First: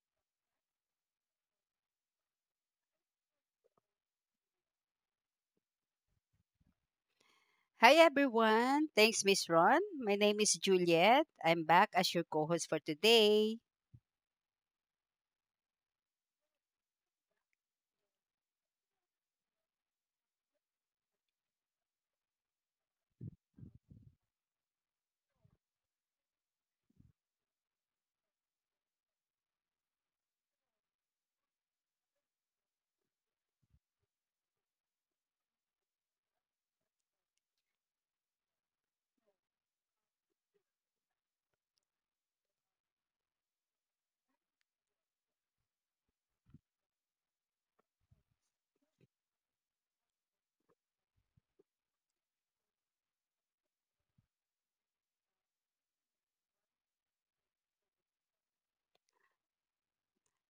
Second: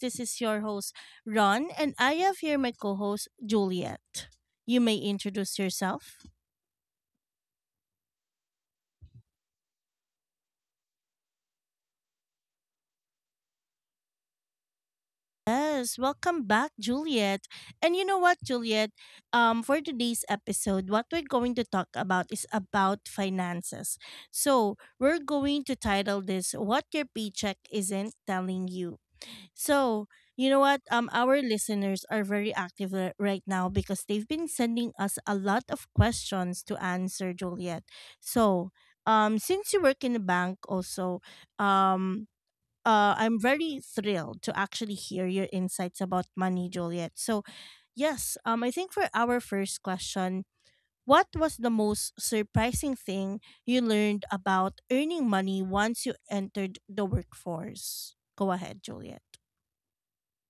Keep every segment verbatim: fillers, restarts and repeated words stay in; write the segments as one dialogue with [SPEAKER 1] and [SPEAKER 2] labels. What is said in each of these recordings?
[SPEAKER 1] This is your host, Ron, and I have here my co host, Juliet. You may introduce yourself.
[SPEAKER 2] Hi everyone. Thanks, Miss Ron. My name is Juliet. I'm back as your co-host for today.
[SPEAKER 1] Yes, welcome back, Juliet. And you know what, Juliet? Um, for today's episode, what we're going to talk about is about finances. So, we're going to title this What Your Paycheck Isn't Telling You. So, you know what? Um, our listeners are very active ri- right now because they've been sending us a lot of questions to answer, Juliet. So, um, since you work in a bank, also, um, uh, I'm very thrilled to actually hear your insights about money, Juliet. So, yes, um, I think for our first question, what was the most surprising thing you learned about earning money once you entered the workforce? Go ahead, Juliet.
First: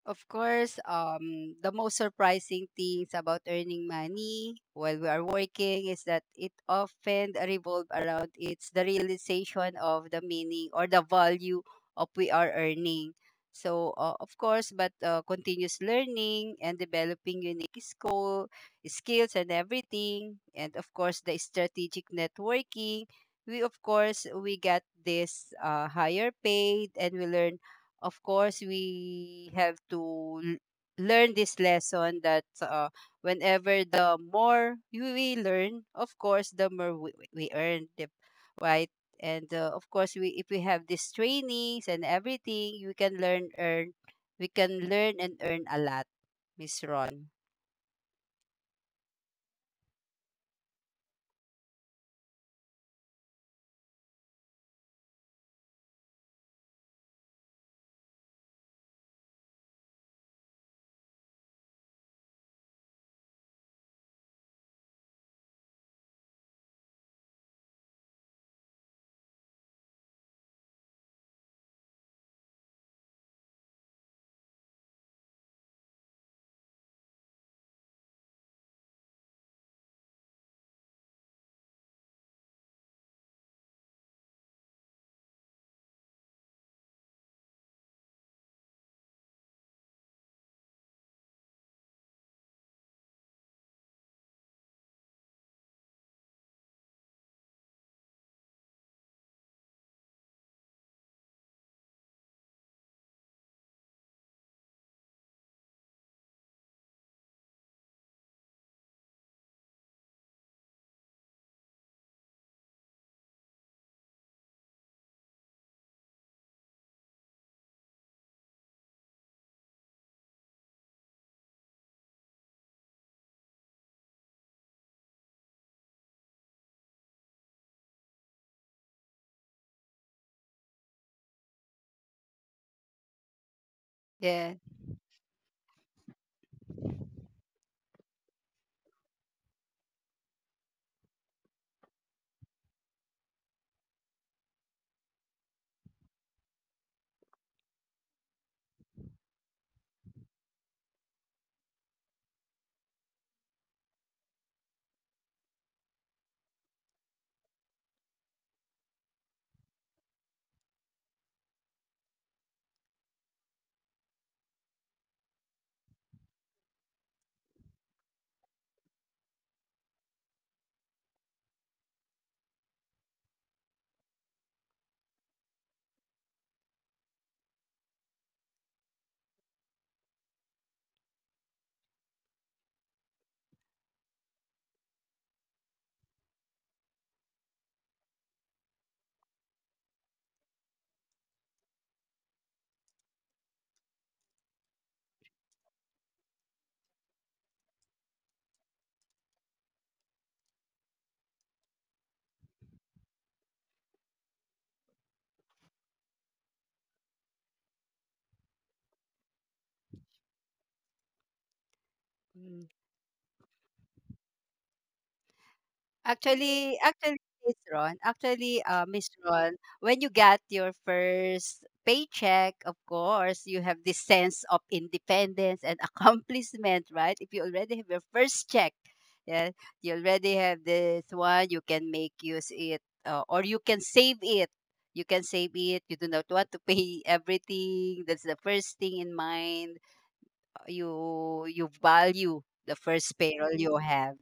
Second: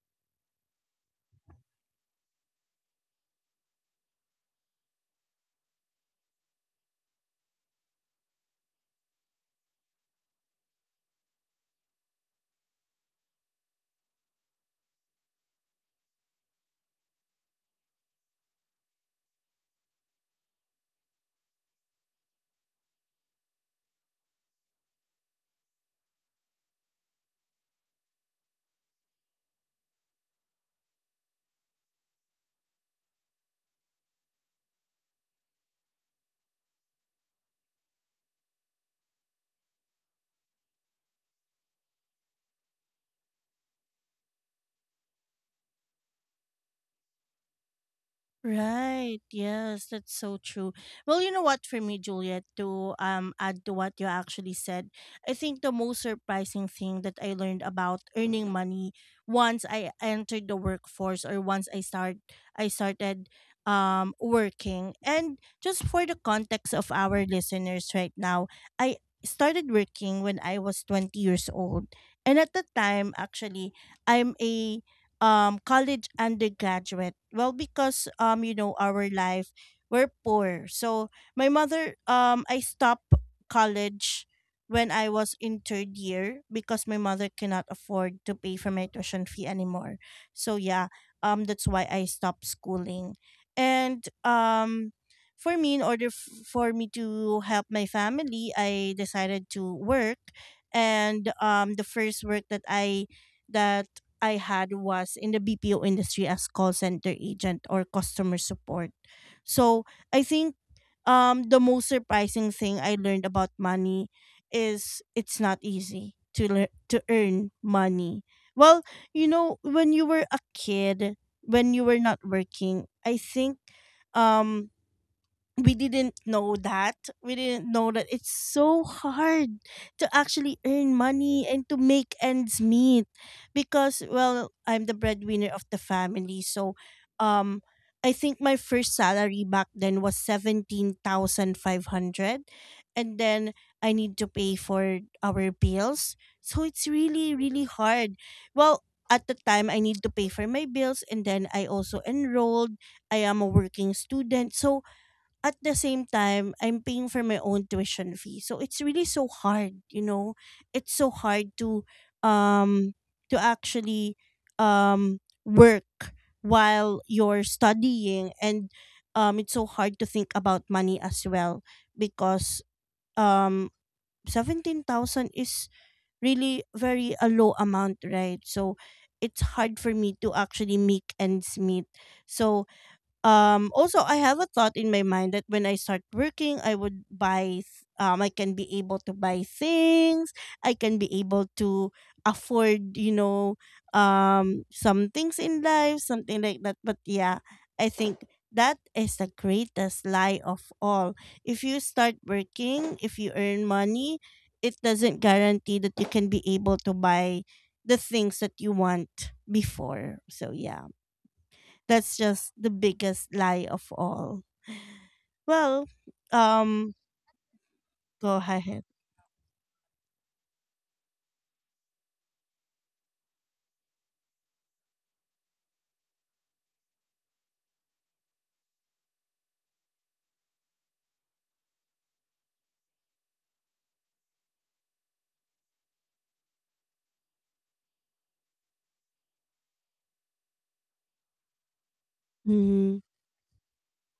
[SPEAKER 2] Of course, um, the most surprising things about earning money while we are working is that it often revolves around it's the realization of the meaning or the value of we are earning. So, uh, of course, but uh, continuous learning and developing unique skill, skills and everything, and of course, the strategic networking. We of course we get this uh, higher paid and we learn of course we have to l- learn this lesson that uh, whenever the more you- we learn of course the more we, we earn the- right and uh, of course we if we have these trainings and everything we can learn earn we can learn and earn a lot, Miss Ron.
[SPEAKER 1] Right. Yes, that's so true. Well, you know what for me, Juliet, to um add to what you actually said, I think the most surprising thing that I learned about earning money once I entered the workforce or once I start I started um working. And just for the context of our listeners right now, I started working when I was twenty years old. And at the time, actually, I'm a um college undergraduate. Well, because um you know, our life, we're poor. So my mother, um I stopped college when I was in third year because my mother cannot afford to pay for my tuition fee anymore. So yeah, um that's why I stopped schooling. And um for me, in order f- for me to help my family, I decided to work. And um the first work that i that I had was in the B P O industry as call center agent or customer support. So I think um, the most surprising thing I learned about money is it's not easy to lear- to earn money. Well, you know, when you were a kid, when you were not working, I think um we didn't know that. We didn't know that it's so hard to actually earn money and to make ends meet, because, well,
[SPEAKER 2] Yeah.
[SPEAKER 1] I'm the breadwinner of the family. So, um I think my first salary back then was seventeen thousand five hundred, and then I need to pay for our bills. So it's really really hard. Well, at the time I need to pay for my bills, and then I also enrolled. I am a working student. So at the same time, I'm paying for my own tuition fee. So it's really so hard, you know. It's so hard to um to actually um work while you're studying. And um it's so hard to think about money as well, because um seventeen thousand is really very a low amount, right? So it's hard for me to actually make ends meet. So um, also, I have a thought in my mind that when I start working, I would buy, th- um, I can be able to buy things. I can be able to afford, you know, um, some things in life, something like that. But yeah, I think that is the greatest lie of all. If you start working, if you earn money, it doesn't guarantee that you can be able to buy the things that you want before. So yeah. That's just the biggest lie of all. Well,
[SPEAKER 2] Actually,
[SPEAKER 1] um,
[SPEAKER 2] actually, Miss Ron,
[SPEAKER 1] go
[SPEAKER 2] actually,
[SPEAKER 1] ahead.
[SPEAKER 2] uh, Miss Ron, when you got your first paycheck, of course, you have this sense of independence and accomplishment, right? If you already have your first check, yeah, you already have this one, you can make use it, uh, or you can save it. You can save it. You do not want to pay everything. That's the first thing in mind. You you value the first payroll you have.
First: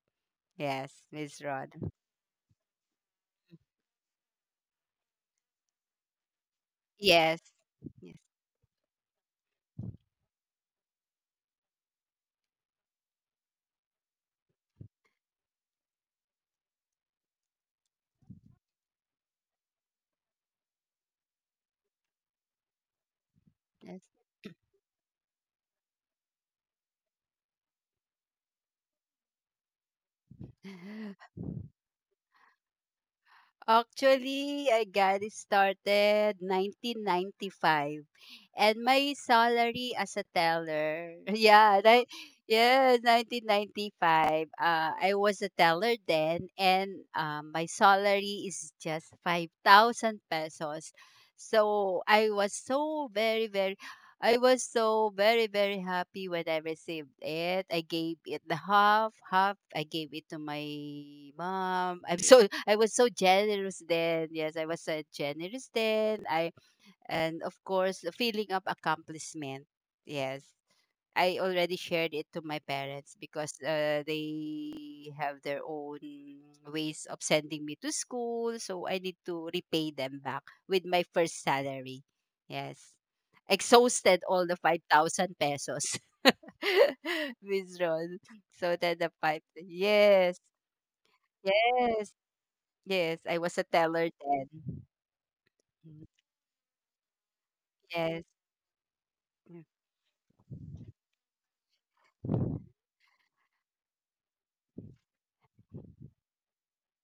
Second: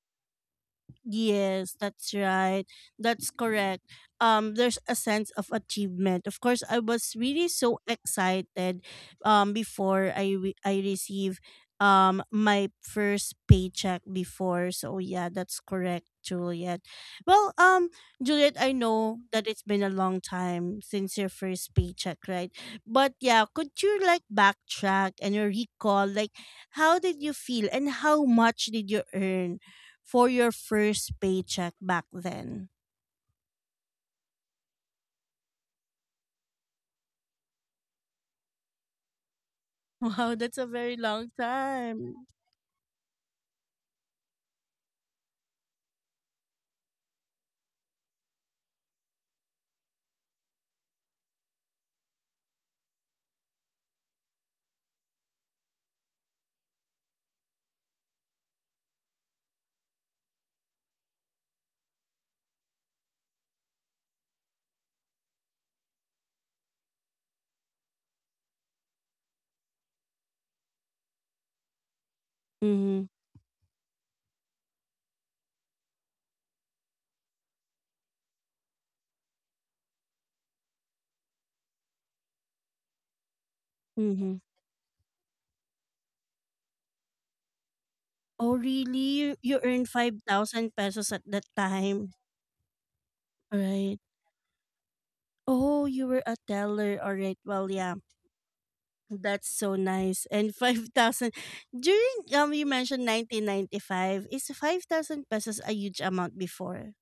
[SPEAKER 2] Yes, Miss Ron.
[SPEAKER 1] Yes, that's right. That's correct. Um, there's a sense of achievement. Of course, I was
[SPEAKER 2] Yes.
[SPEAKER 1] really so
[SPEAKER 2] Yes,
[SPEAKER 1] excited um before I re- I receive um my first paycheck before. So yeah, that's correct, Juliet. Well, um, Juliet, I know that it's been a long time since your first paycheck, right? But yeah, could
[SPEAKER 2] yes.
[SPEAKER 1] you like backtrack and recall like how did you feel and how much did you earn for your first paycheck back then?
[SPEAKER 2] Actually, I got it started nineteen ninety-five and my salary as a
[SPEAKER 1] Wow, that's a very
[SPEAKER 2] teller.
[SPEAKER 1] long
[SPEAKER 2] Yeah, ni-
[SPEAKER 1] time.
[SPEAKER 2] yeah, nineteen ninety-five. Uh I was a teller then and um, my salary is just five thousand pesos. So I was so very very I was so very, very happy when I received it. I gave it the half, half. I gave it to my mom. I'm so I was so generous then. Yes, I was so generous then. I And of course feeling of accomplishment. Yes. I already shared it to my
[SPEAKER 1] Mm-hmm.
[SPEAKER 2] parents because uh, they have their own ways of sending me to school. So I need to repay them back with my first salary. Yes. Exhausted
[SPEAKER 1] Mm-hmm.
[SPEAKER 2] all the five thousand pesos withdrawn.
[SPEAKER 1] Oh,
[SPEAKER 2] So then
[SPEAKER 1] really?
[SPEAKER 2] the
[SPEAKER 1] You,
[SPEAKER 2] five.
[SPEAKER 1] you earned
[SPEAKER 2] Yes.
[SPEAKER 1] five thousand pesos at that
[SPEAKER 2] Yes.
[SPEAKER 1] time,
[SPEAKER 2] Yes. I was a
[SPEAKER 1] right?
[SPEAKER 2] teller then.
[SPEAKER 1] Oh,
[SPEAKER 2] Mm,
[SPEAKER 1] you were a teller. All right. Well, yeah.
[SPEAKER 2] yes.
[SPEAKER 1] That's so nice. And five thousand during um
[SPEAKER 2] Mm.
[SPEAKER 1] you mentioned nineteen ninety-five, is five thousand pesos a huge amount before?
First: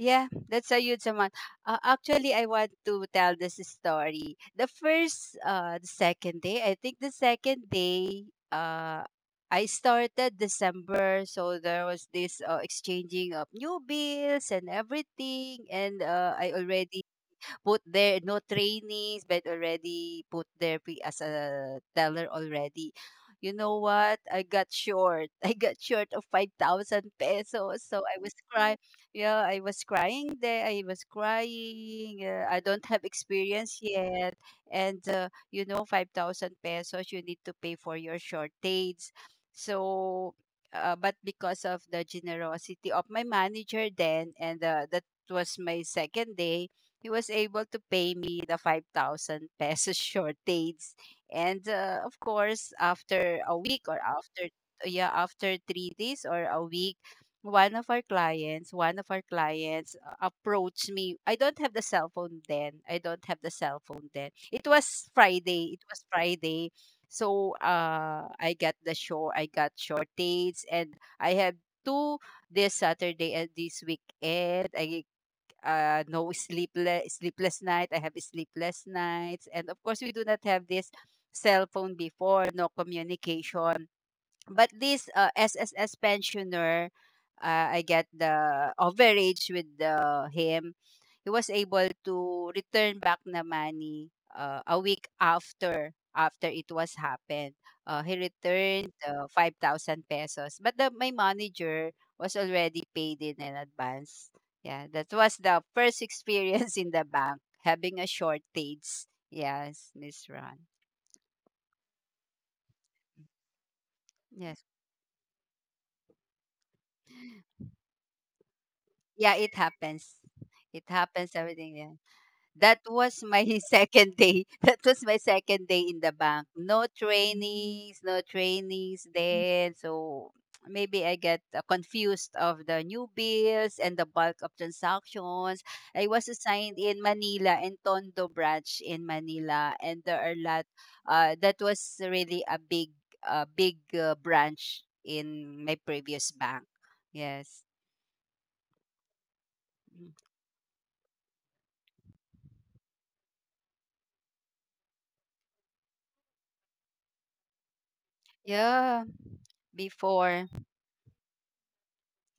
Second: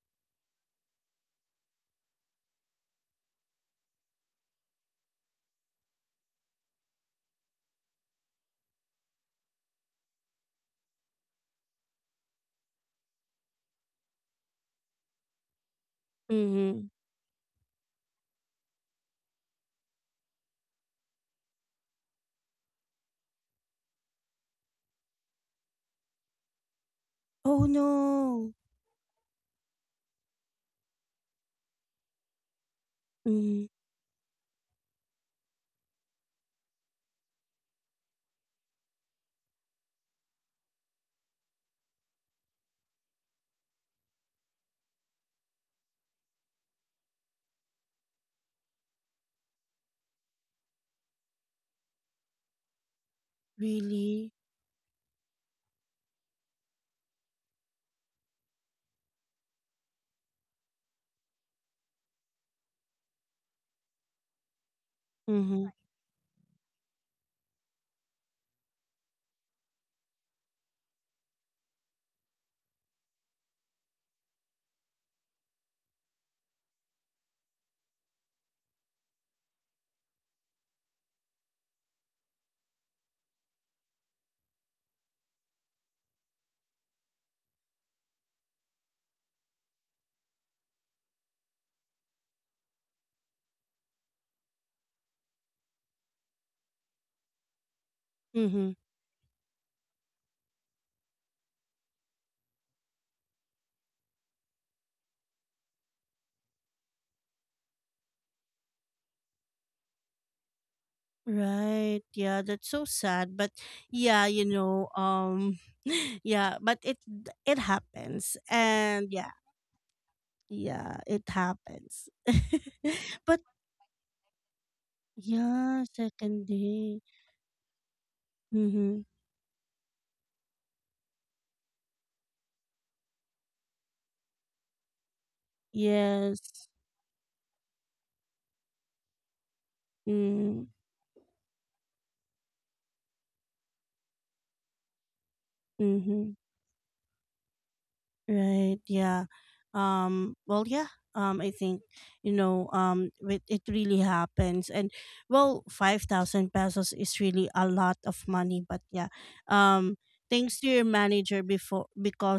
[SPEAKER 2] Yeah, that's a huge amount. Uh, actually, I want to tell this story. The first, uh, the second day, I think the second day, uh, I started December, so there was this uh, exchanging of new bills and everything, and uh, I
[SPEAKER 1] Mm-hmm.
[SPEAKER 2] already put their no trainings, but already put their pre as a teller already. You know what? I got short. I got short of five thousand
[SPEAKER 1] Oh
[SPEAKER 2] pesos. So I was
[SPEAKER 1] no.
[SPEAKER 2] crying. Yeah, I was crying there. I was crying. Uh, I don't have
[SPEAKER 1] Mm-hmm.
[SPEAKER 2] experience yet. And, uh, you know, five thousand pesos you need to pay for your shortage. So, uh, but because of the generosity of my manager then, and uh, that was my second day, he was able to pay me the five thousand pesos shortage. And uh, of course, after a week or
[SPEAKER 1] Really?
[SPEAKER 2] after, yeah, after three days or a week, one of our clients, one of our clients uh, approached me. I don't have the cell phone then. I don't have the cell phone then. It was
[SPEAKER 1] Mm-hmm.
[SPEAKER 2] Friday. It was Friday. So uh, I got the show. I got shortage and I have two this Saturday and this weekend. I like, uh, no sleepless sleepless night. I have sleepless nights, and of course, we do not have this cell phone before. No communication. But this uh, S S S pensioner, uh, I get the overage with the, him. He was able to return back the money uh, a week after after it was happened. Uh, he
[SPEAKER 1] Mm-hmm.
[SPEAKER 2] returned uh, five thousand pesos, but the, my manager was already paid in an advance. Yeah, that was the first experience in the bank having a shortage. Yes, Miss Ron.
[SPEAKER 1] Right. Yeah, that's so sad, but yeah, you
[SPEAKER 2] Yes,
[SPEAKER 1] know, um yeah, but it it happens. And yeah,
[SPEAKER 2] yeah, it happens. It
[SPEAKER 1] yeah, it
[SPEAKER 2] happens. Everything. Yeah.
[SPEAKER 1] happens.
[SPEAKER 2] That was
[SPEAKER 1] But
[SPEAKER 2] my second day. That was my second day
[SPEAKER 1] yeah,
[SPEAKER 2] in the
[SPEAKER 1] second
[SPEAKER 2] bank. No
[SPEAKER 1] day.
[SPEAKER 2] trainees, no
[SPEAKER 1] Mhm.
[SPEAKER 2] trainees then. So maybe I get uh, confused of the new bills and the bulk of transactions. I was
[SPEAKER 1] Yes.
[SPEAKER 2] assigned in Manila in Tondo branch in Manila and there are a
[SPEAKER 1] Mm-hmm.
[SPEAKER 2] lot uh that was really a big uh, big uh, branch in my
[SPEAKER 1] Mm-hmm.
[SPEAKER 2] previous bank. Yes.
[SPEAKER 1] Right. Yeah.
[SPEAKER 2] Mm.
[SPEAKER 1] Um. Well. Yeah. Um. I think you know. Um. It, it really happens, and well, five thousand pesos is really a lot of money. But
[SPEAKER 2] Yeah,
[SPEAKER 1] yeah. Um.
[SPEAKER 2] before.
[SPEAKER 1] Thanks to your manager before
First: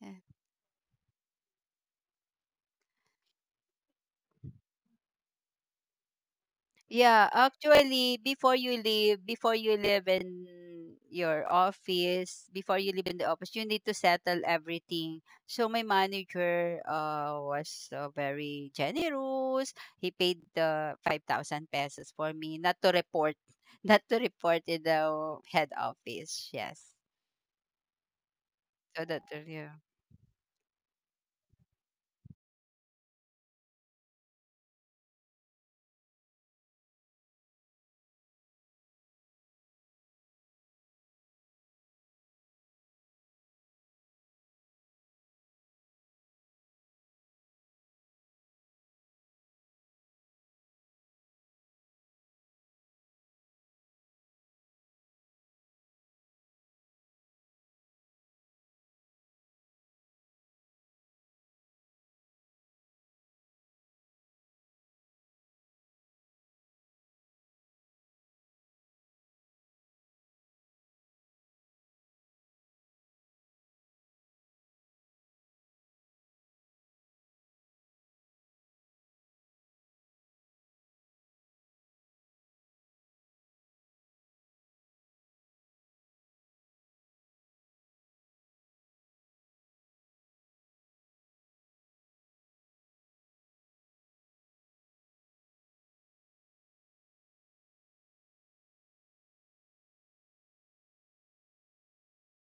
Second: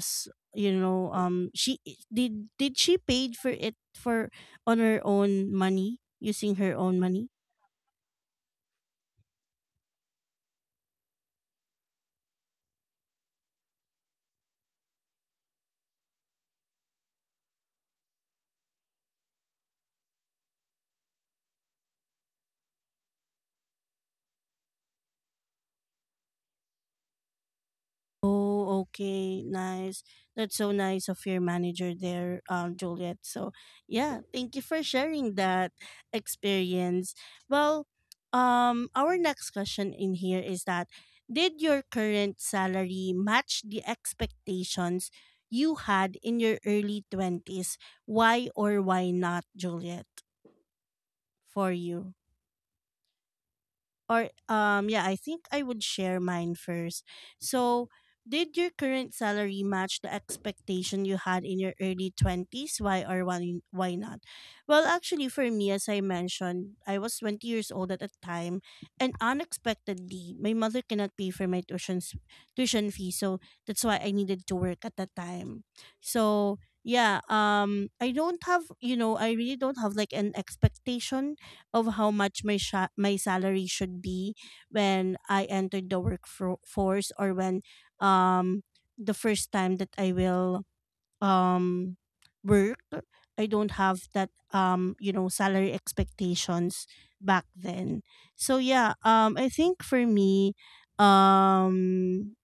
[SPEAKER 2] Yeah.
[SPEAKER 1] you know. Um. She did. Did she paid for it for on her own money, using her own
[SPEAKER 2] Yeah,
[SPEAKER 1] money?
[SPEAKER 2] actually, before you leave, before you live in your office, before you leave in the office, you need to settle everything. So my manager uh, was uh, very generous. He paid the five thousand pesos for me not to report, not to report in the head office. Yes.
[SPEAKER 1] Oh,
[SPEAKER 2] So that, uh,
[SPEAKER 1] okay.
[SPEAKER 2] yeah.
[SPEAKER 1] Nice. That's so nice of your manager there, um, Juliet. So, yeah, thank you for sharing that experience. Well, um, our next question in here is that did your current salary match the expectations you had in your early twenties? Why or why not, Juliet, for you? Or um yeah, I think I would share mine first. So, did your current salary match the expectation you had in your early twenties? Why or why, why not? Well, actually, for me, as I mentioned, I was twenty years old at the time, and unexpectedly my mother cannot pay for my tuition tuition fee. So that's why I needed to work at the time. So yeah, um I don't have, you know, I really don't have like an expectation of how much my sha- my salary should be when I entered the workforce, or when um the first time that I will um work. I don't have that um you know, salary expectations back then. So yeah, um I think for me, um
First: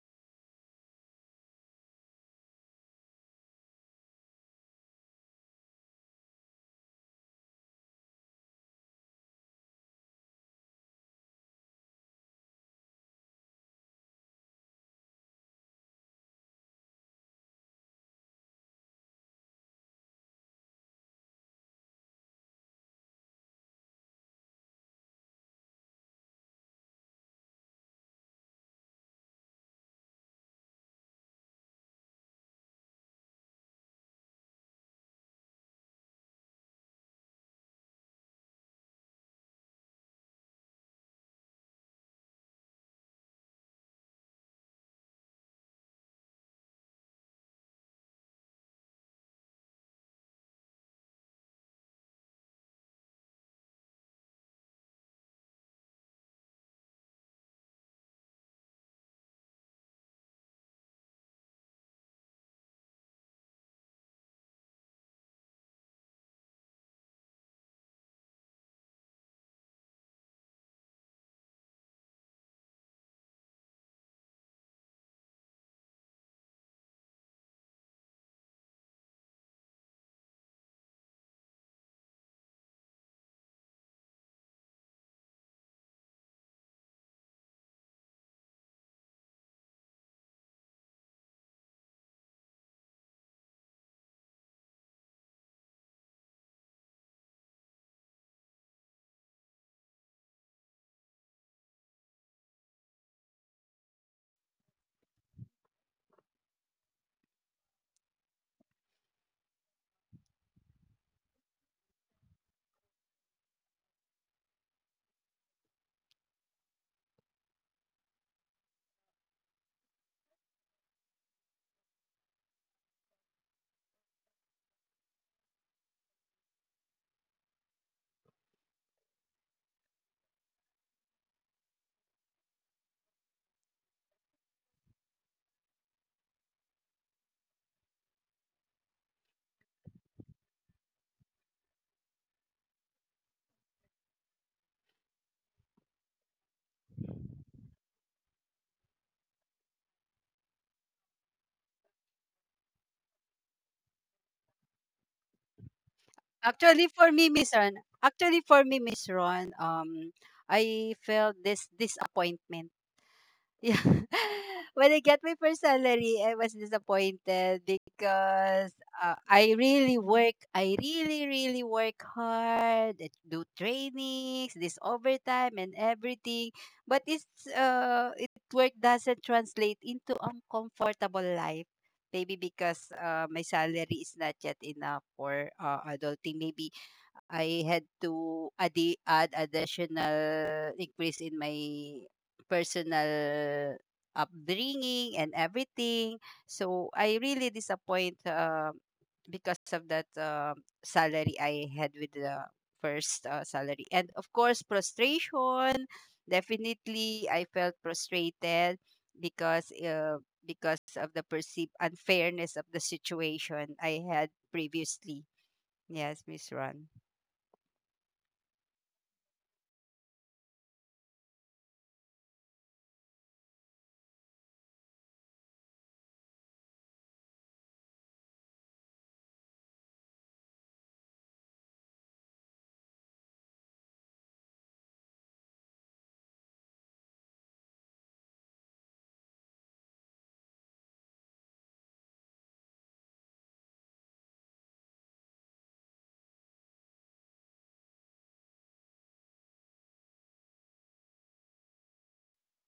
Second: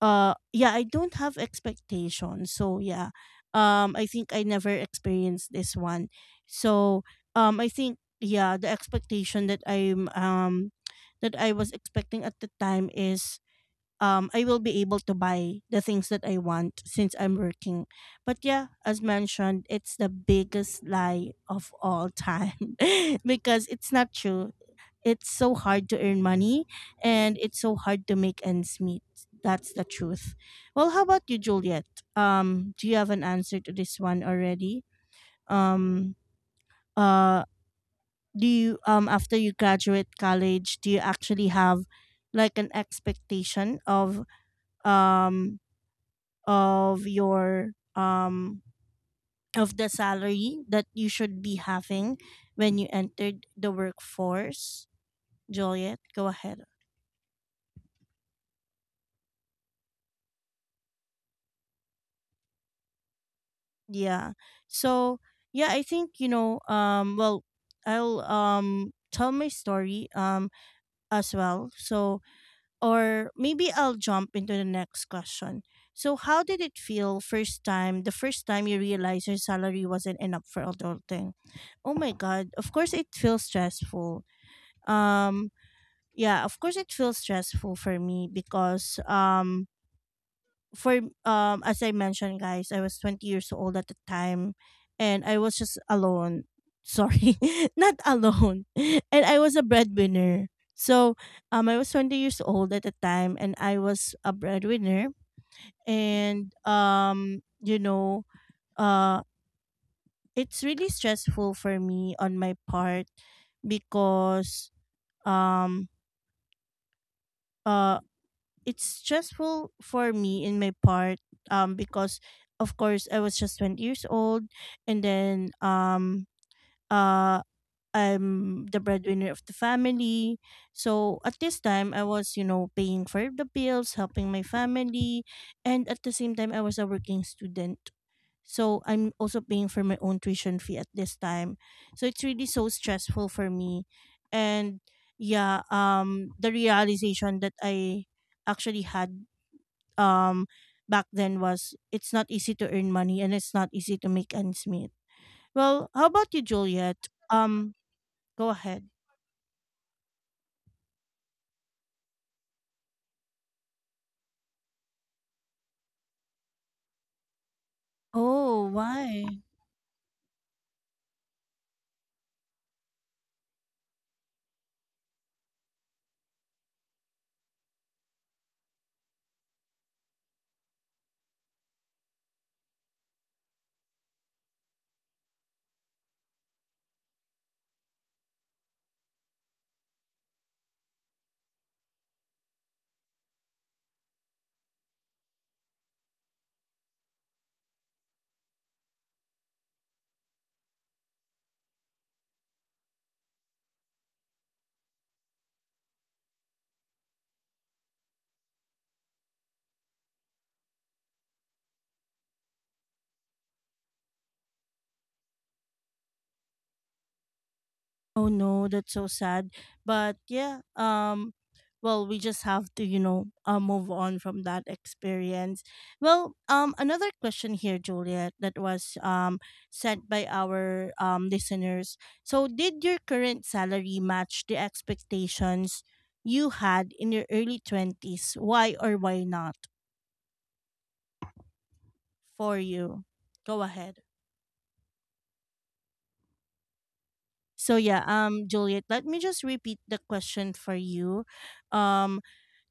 [SPEAKER 1] uh yeah, I don't have expectations. So yeah, um I think I never experienced this one. So um I think yeah, the expectation that I'm um that I was expecting at the time is um I will be able to buy the things that I want since I'm working. But yeah, as mentioned, it's the biggest lie of all time, because it's not true. It's so hard to earn money, and it's so hard to make ends meet. That's the truth. Well, how about you, Juliet? Um, do you have an answer to this one already? Um, uh, do you um after you graduate college, do you actually have like an expectation of um of your um of the salary that you should be having when you entered the workforce? Juliet, go ahead. Yeah. So yeah, I think you know. Um. Well, I'll um tell my story um as well. So or maybe I'll jump into the next question. So how did it feel first time? The first time you realized your salary wasn't enough for adulting. Oh my god! Of course it feels stressful. Um. Yeah. Of course it feels stressful for me because um for um as I mentioned, guys, I was twenty years old at the time, and I was just alone. Sorry, not alone. And I was a breadwinner. So, um I was twenty years old at the time, and I was a breadwinner. And um you know, uh it's really stressful for me on my part, because um uh it's stressful for me in my part, um because of course I was just twenty years old. And then um uh I'm the breadwinner of the family. So at this time I was, you know, paying for the bills, helping my family, and at the same time I was a working student. So I'm also paying for my own tuition fee at this time. So it's really so stressful for me. And yeah, um the realization that I actually had um back then was it's not easy to earn money, and it's not easy to make ends meet. Well, how about you,
[SPEAKER 2] Actually,
[SPEAKER 1] Juliet?
[SPEAKER 2] for me, Miss Ron,
[SPEAKER 1] Um,
[SPEAKER 2] actually
[SPEAKER 1] go
[SPEAKER 2] for me,
[SPEAKER 1] ahead.
[SPEAKER 2] Miss Ron, um, I felt this disappointment. Yeah. When I get my first salary, I was disappointed
[SPEAKER 1] Oh,
[SPEAKER 2] because uh,
[SPEAKER 1] why?
[SPEAKER 2] I really work, I really, really work hard, I do trainings, this overtime and everything. But it's uh, it work doesn't translate into a comfortable life. Maybe because uh, my salary is not yet enough for uh, adulting. Maybe I had to add add additional increase in my personal upbringing and everything. So I really disappoint uh, because of that uh, salary I had with the first uh, salary. And of course, frustration. Definitely, I felt frustrated because uh, because of the perceived unfairness of the situation I had previously. Yes, Miss Ron.
[SPEAKER 1] Oh no, that's so sad. But yeah, um well, we just have to, you know, uh, move on from that experience. Well, um another question here, Juliet, that was um sent by our um listeners. So, did your current salary match the expectations you had in your early twenties? Why or why not for you? Go ahead. So, yeah, um Juliet, let me just repeat the question for you. Um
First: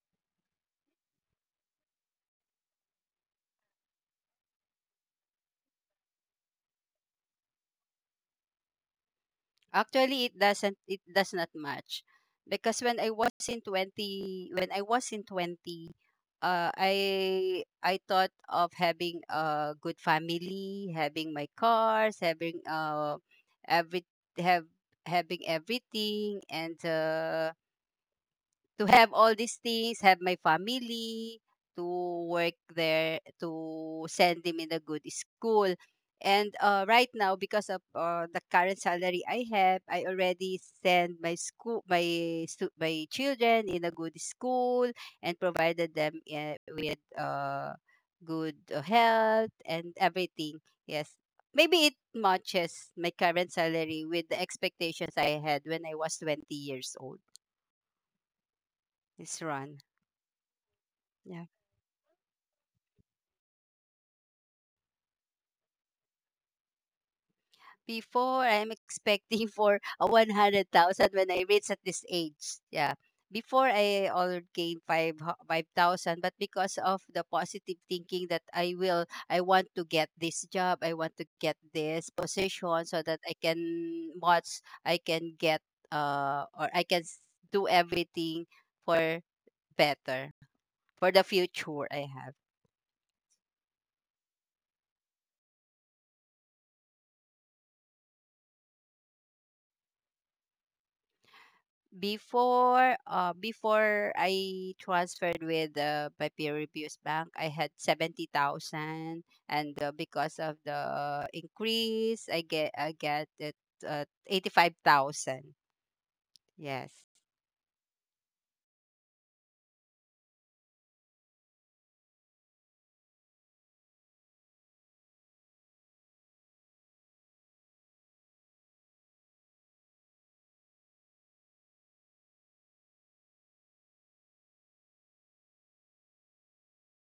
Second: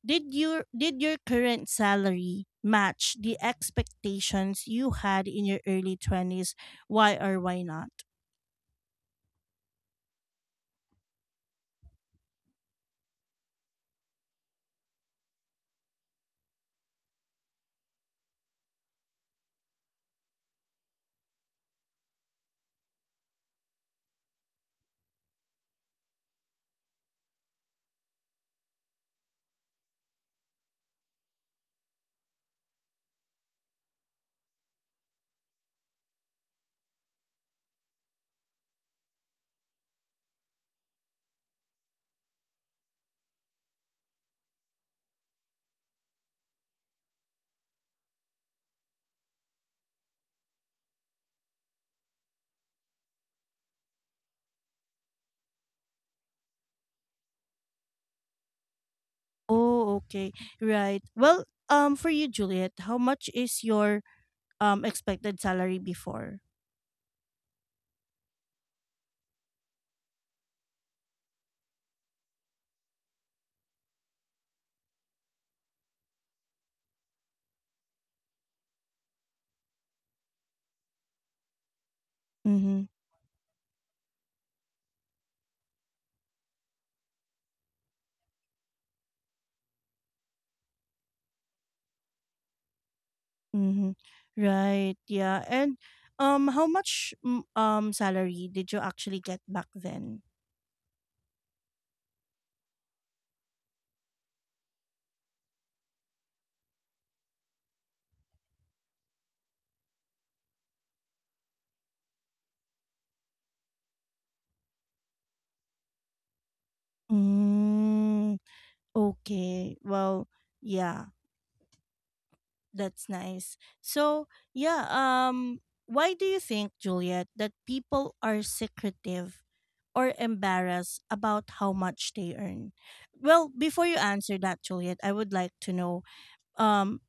[SPEAKER 1] Did your did your current salary match the expectations you had in your early twenties? Why or why not?
[SPEAKER 2] Actually, it doesn't it does not match because when I was in twenty when I was in twenty uh, I I thought of having a good family, having my cars, having uh every have having everything and uh, to have all these things, have my family, to work there, to send them in a good school. And uh, right now, because of uh, the current salary I have, I already send my school, my stu- my children in a good school and provided them uh, with uh, good uh, health and everything. Yes, maybe it matches my current salary with the expectations I had when I was twenty years old. It's run.
[SPEAKER 1] Oh, okay. Right.
[SPEAKER 2] Yeah.
[SPEAKER 1] Well, um for you Juliet, how much is your um expected salary before?
[SPEAKER 2] Before, I'm expecting for a one hundred thousand when I reach at this age. Yeah. Before, I already gained five 5,000, but because of the positive thinking that I will, I want to get this job, I want to get this position
[SPEAKER 1] Mhm.
[SPEAKER 2] so that I can watch, I can get, uh, or I can s- do everything for better, for the future I have.
[SPEAKER 1] Mhm. Right. Yeah. And um how much mm, um salary did you actually get back then?
[SPEAKER 2] Before uh before I transferred with uh, my previous bank, I had seventy thousand and uh, because of the increase, I get I get it uh, eighty-five thousand. Yes.
[SPEAKER 1] Mm, okay. Well, yeah, that's nice. So, yeah, um why do you think, Juliet, that people are secretive or embarrassed about how much they earn? Well, before you answer that, Juliet, I would like to know, um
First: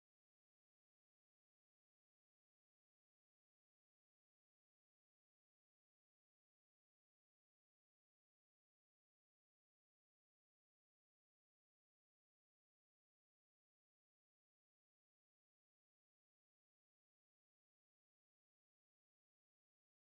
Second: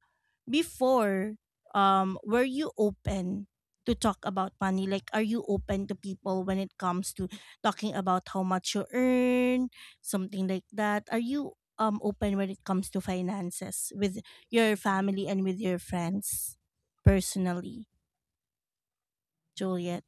[SPEAKER 1] before um were you open to talk about money? Like, are you open to people when it comes to talking about how much you earn, something like that? Are you um open when it comes to finances with your family and with your friends, personally, juliet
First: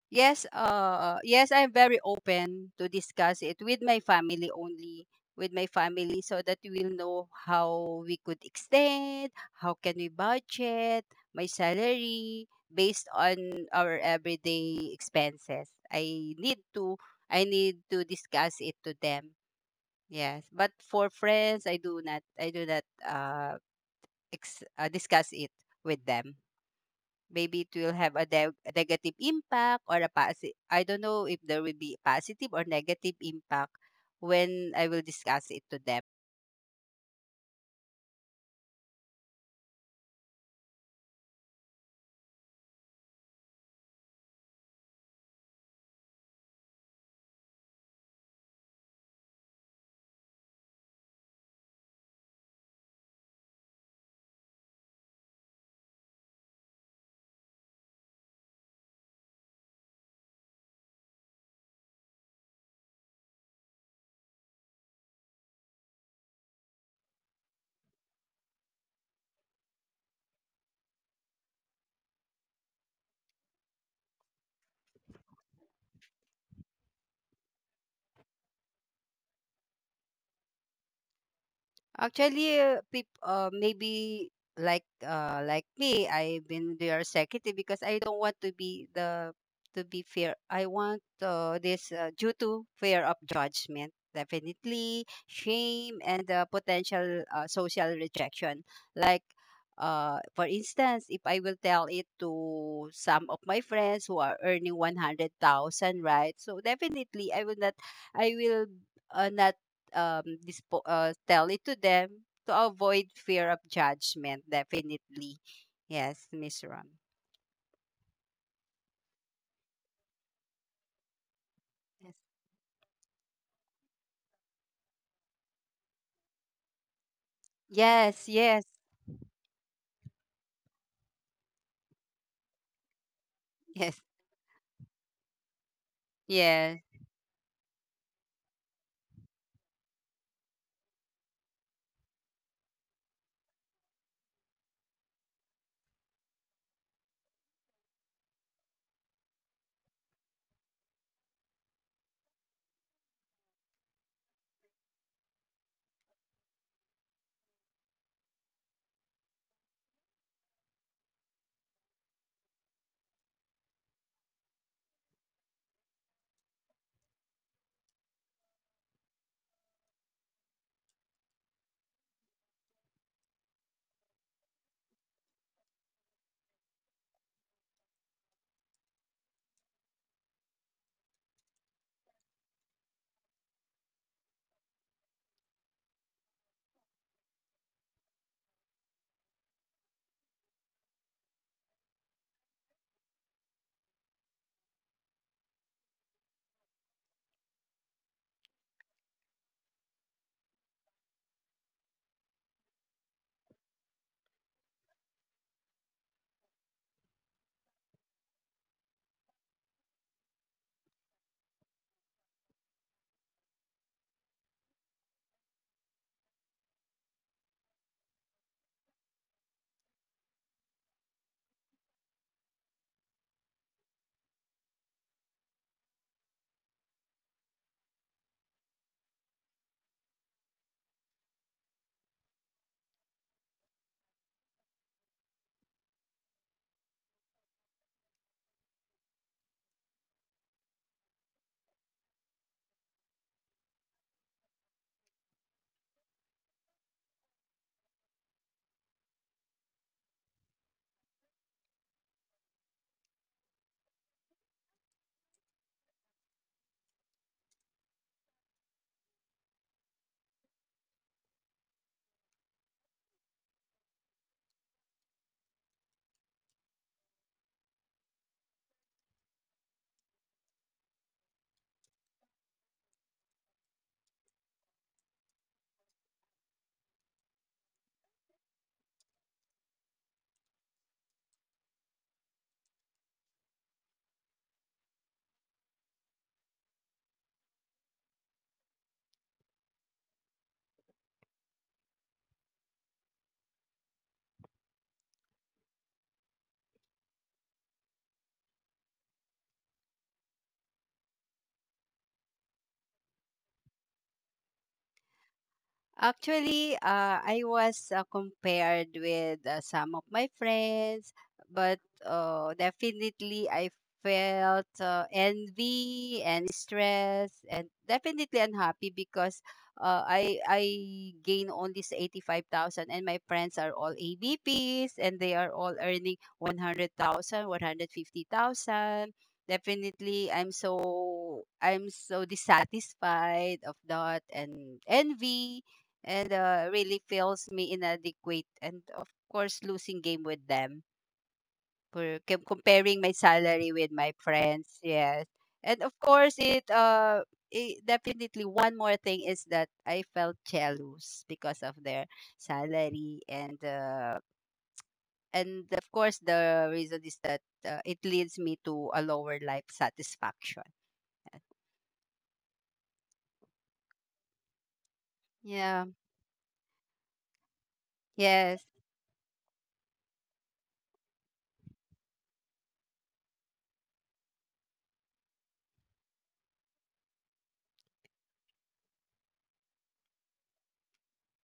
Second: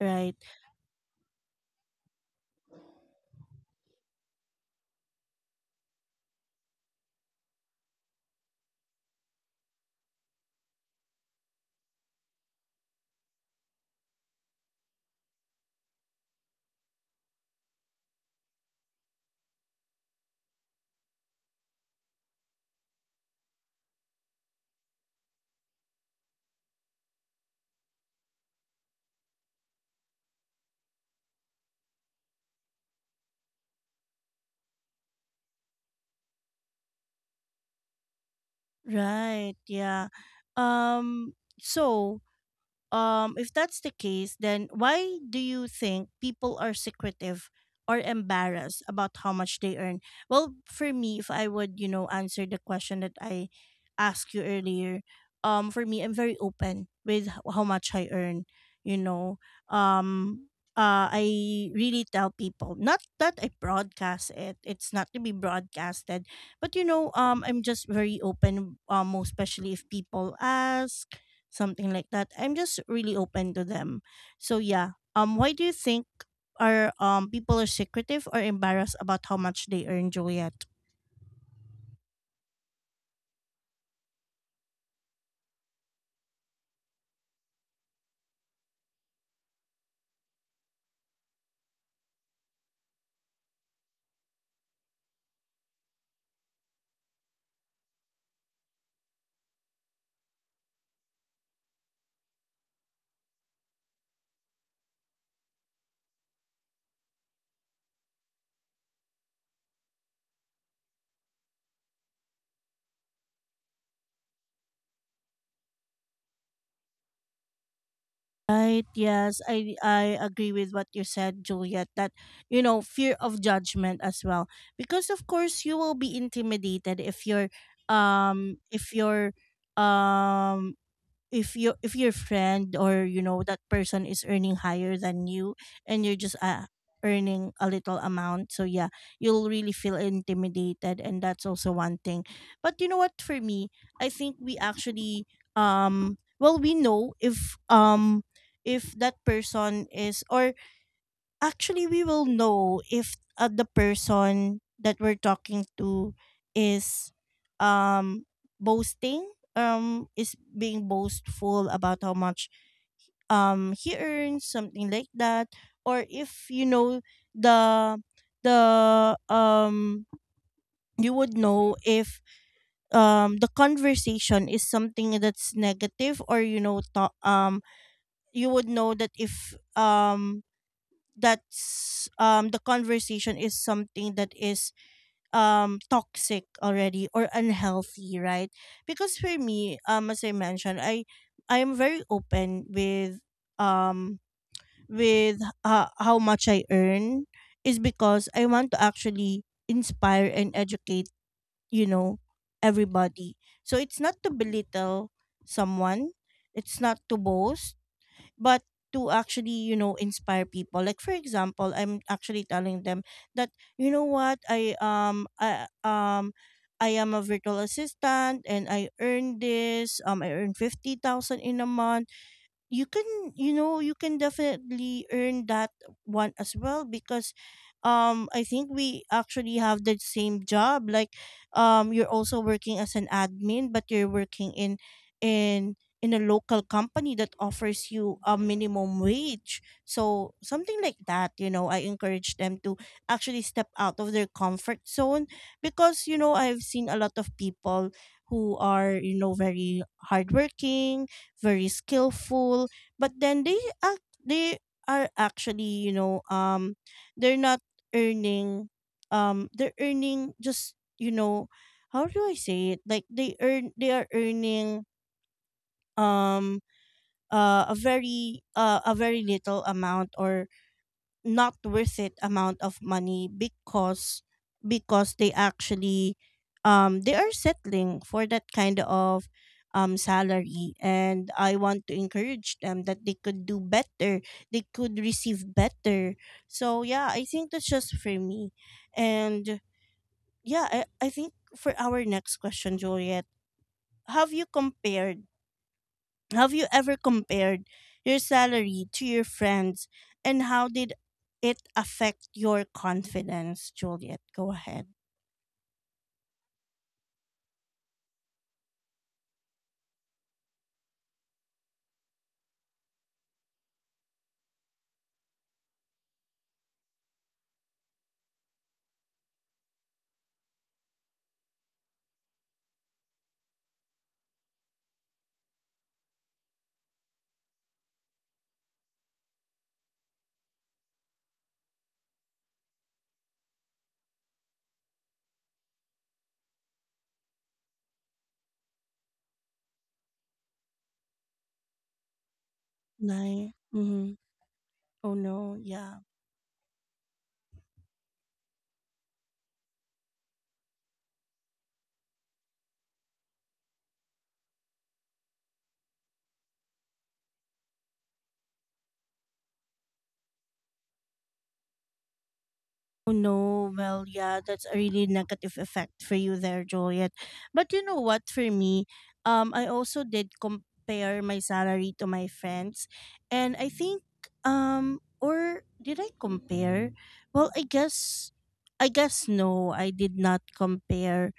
[SPEAKER 1] Right.
[SPEAKER 2] Yes, uh, yes, I'm very open to discuss it with my family only, with my family, so that we'll know how we could extend, how can we budget my salary based on our everyday expenses. I need to, I need to discuss it to them. Yes, but for friends, I do not, I do not uh, ex- uh discuss it with them. Maybe it will have a neg negative impact or a positive. I don't know if there will be positive or negative impact when I will discuss it to them.
[SPEAKER 1] Right, yeah. um so um, if that's the case, then why do you think people are secretive or embarrassed about how much they earn? Well, for me, if I would, you know, answer the question that I asked you earlier, um, for me, I'm very open with h- how much I earn. You know, um, uh, I really tell people, not that I broadcast it; it's not to be broadcasted, but you know, um, I'm just very open. Um, most especially if people ask something like that, I'm just really open to them. So yeah, um, why do you think are um people are secretive or embarrassed about how much they earn, Juliet?
[SPEAKER 2] Actually, uh, peop uh, maybe like uh, like me, I've been their secretary because I don't want to be the to be fair. I want uh, this uh, due to fear of judgment, definitely shame and uh, potential uh, social rejection. Like uh, for instance, if I will tell it to some of my friends who are earning one hundred thousand, right? So definitely, I will not. I will uh, not um, dispo- uh, tell it to them to avoid fear of judgment. Definitely. Yes, Miss Ron.
[SPEAKER 1] Right. Yes, I I agree with what you said, Juliet. That, you know, fear of judgment as well, because of course you will be intimidated if you're,
[SPEAKER 2] Yes. Yes.
[SPEAKER 1] um,
[SPEAKER 2] Yes.
[SPEAKER 1] if you're, um, if you, if your friend or you know, that
[SPEAKER 2] Yes.
[SPEAKER 1] person is earning higher than you, and you're just uh,
[SPEAKER 2] Yes.
[SPEAKER 1] earning a little amount. So yeah, you'll really feel intimidated, and that's also one thing. But you know what, for me, I think we actually, um well, we know if, um if that person is, or actually we will know if, uh, the person that we're talking to is um boasting, um is being boastful about how much um he earns, something like that. Or if you know, the the um you would know if um the conversation is something that's negative, or you know, to- um you would know that if um that's um the conversation is something that is um toxic already or unhealthy, right? Because for me, um as I mentioned, i i am very open with, um with uh, how much I earn, is because I want to actually inspire and educate, you know, everybody. So it's not to belittle someone, it's not to boast, but to actually, you know, inspire people. Like for example, I'm actually telling them that, you know what, i um i um I am a virtual assistant, and I earn this, um I earn fifty thousand in a month. You can, you know, you can definitely earn that one as well, because um I think we actually have the same job. Like, um you're also working as an admin, but you're working in in in a local company that offers you a minimum wage, so something like that. You know, I encourage them to actually step out of their comfort zone, because you know, I've seen a lot of people who are, you know, very hardworking, very skillful, but then they act they are actually, you know, um they're not earning, um they're earning just, you know, how do I say it? Like, they earn they are earning um uh, a very uh, a very little amount, or not worth it amount of money, because because they actually, um they are settling for that kind of um salary, and I want to encourage them that they could do better, they could receive better. So yeah, I think that's just for me. And yeah, i, I think for our next question, Juliet, have you compared have you ever compared your salary to your friends, and how did it affect your confidence, Juliet? Go ahead.
[SPEAKER 2] Actually, uh, I was uh, compared with uh, some of my friends, but uh, definitely I felt uh, envy and stress, and definitely unhappy because uh, I I gain only eighty five thousand, and my friends are all A B Ps, and they are all earning one hundred thousand, one hundred fifty thousand. Definitely, I'm so I'm so dissatisfied of that and envy and uh, really feels me inadequate and of course losing game with them for com- comparing my
[SPEAKER 1] Like,
[SPEAKER 2] salary with my
[SPEAKER 1] mm-hmm.
[SPEAKER 2] friends.
[SPEAKER 1] Oh
[SPEAKER 2] Yes,
[SPEAKER 1] no,
[SPEAKER 2] and of
[SPEAKER 1] yeah.
[SPEAKER 2] course it uh it, definitely one more thing is that I felt jealous because of their salary and uh and of course the reason is that uh, it leads me to a lower life satisfaction.
[SPEAKER 1] Oh no, well, yeah, that's a really negative
[SPEAKER 2] Yeah,
[SPEAKER 1] effect for you there, Juliet. But you know what, for
[SPEAKER 2] yes,
[SPEAKER 1] me, um, I also did compare my salary to my friends. And I think, um, or did I compare? Well, I guess, I guess no, I did not compare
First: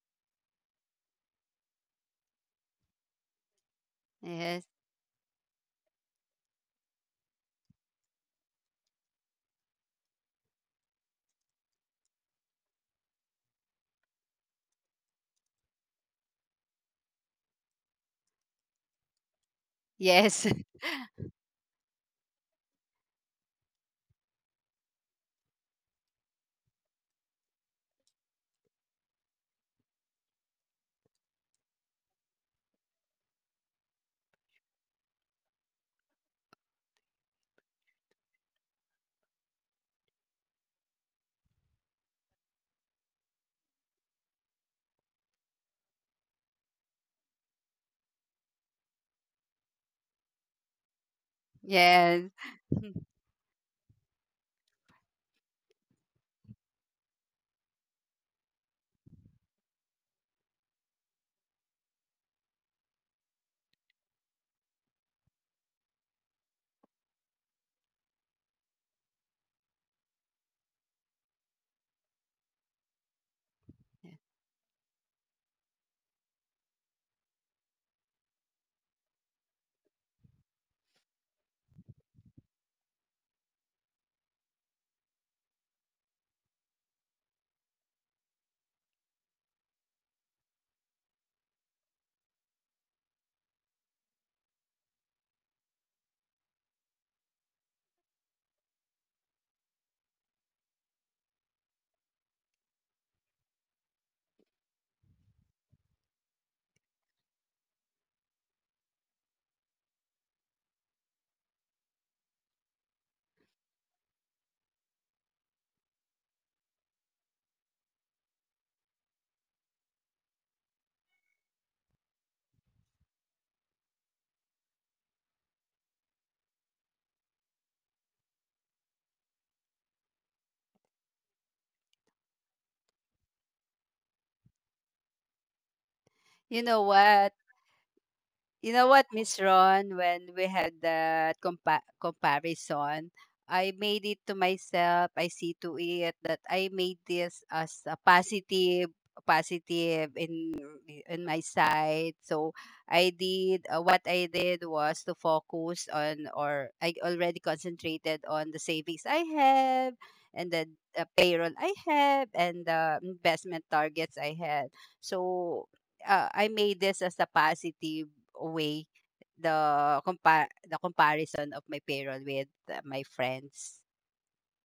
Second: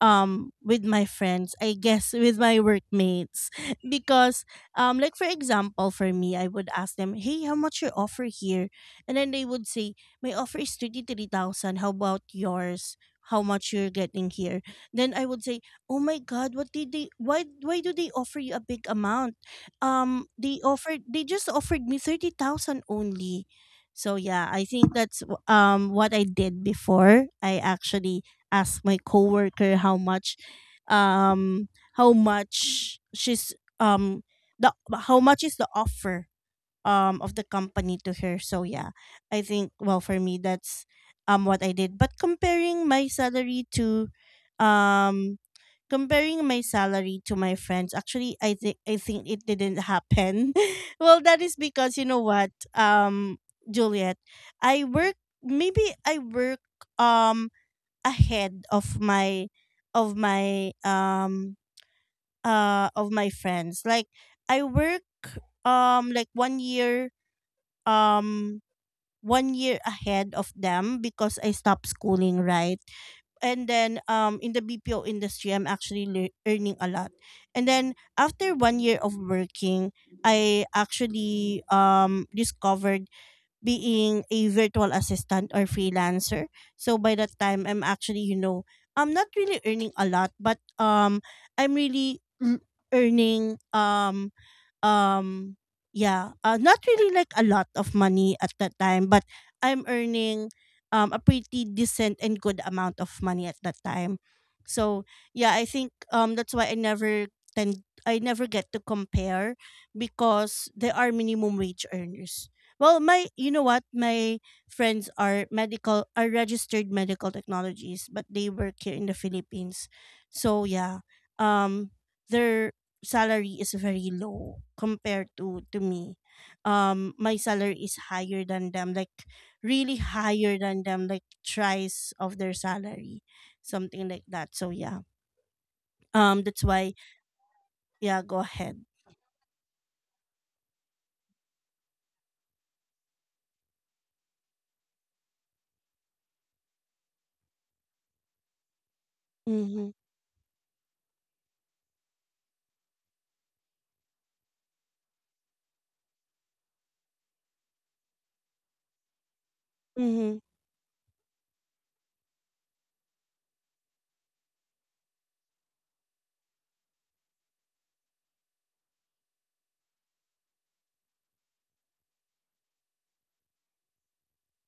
[SPEAKER 1] um with my friends. I guess with my workmates. Because
[SPEAKER 2] yes,
[SPEAKER 1] um like for example, for me, I would ask them, hey, how much your offer here? And then they would say, my offer is thirty-three thousand, how about yours, how much you're getting here? Then I would say, oh my god, what did they why why do they offer you a big amount? um
[SPEAKER 2] yes.
[SPEAKER 1] they offered they just offered me thirty thousand only. So yeah, I think that's w- um what I did before. I actually ask my coworker how much, um how much she's um the how much is the offer um of the company to her. So yeah, I think, well, for me, that's um what I did. But comparing my salary to, um comparing my salary to my friends, actually, i think I think it didn't happen. Well, that is because, you know
[SPEAKER 2] Yes.
[SPEAKER 1] what, um juliet i work maybe I work um ahead of my, of my um uh of my friends. Like I work um like one year um one year ahead of them, because I stopped schooling, right? And then, um in the B P O industry, I'm actually lear- earning a lot. And then after one year of working, I actually um discovered being a virtual assistant or freelancer. So by that time, I'm actually, you know, I'm not really earning a lot, but um I'm really l- earning, um um yeah, uh, not really like a lot of money at that time, but I'm earning um a pretty decent and good amount of money at that time. So yeah, I think um that's why I never tend I never get to compare, because there are minimum wage earners. Well, my you know what? My friends are medical are registered medical technologies, but they work here in the Philippines. So yeah. Um their salary is very low compared to to me. Um my salary is higher than them, like really higher than them, like thrice of their salary. Something like that. So yeah. Um that's
[SPEAKER 2] You know
[SPEAKER 1] why,
[SPEAKER 2] what,
[SPEAKER 1] yeah, go
[SPEAKER 2] you
[SPEAKER 1] ahead.
[SPEAKER 2] know what, Miss Ron, when we had that compa- comparison, I made it to myself. I see to it that I made this as a positive,
[SPEAKER 1] Mhm.
[SPEAKER 2] positive in in my side. So I did uh, what I did was to focus on, or I already concentrated on the savings I have,
[SPEAKER 1] Mhm.
[SPEAKER 2] and then the uh, payroll I have, and the investment targets I had. So uh, I made this as a positive away the compa- the comparison of my payroll with uh, my friends.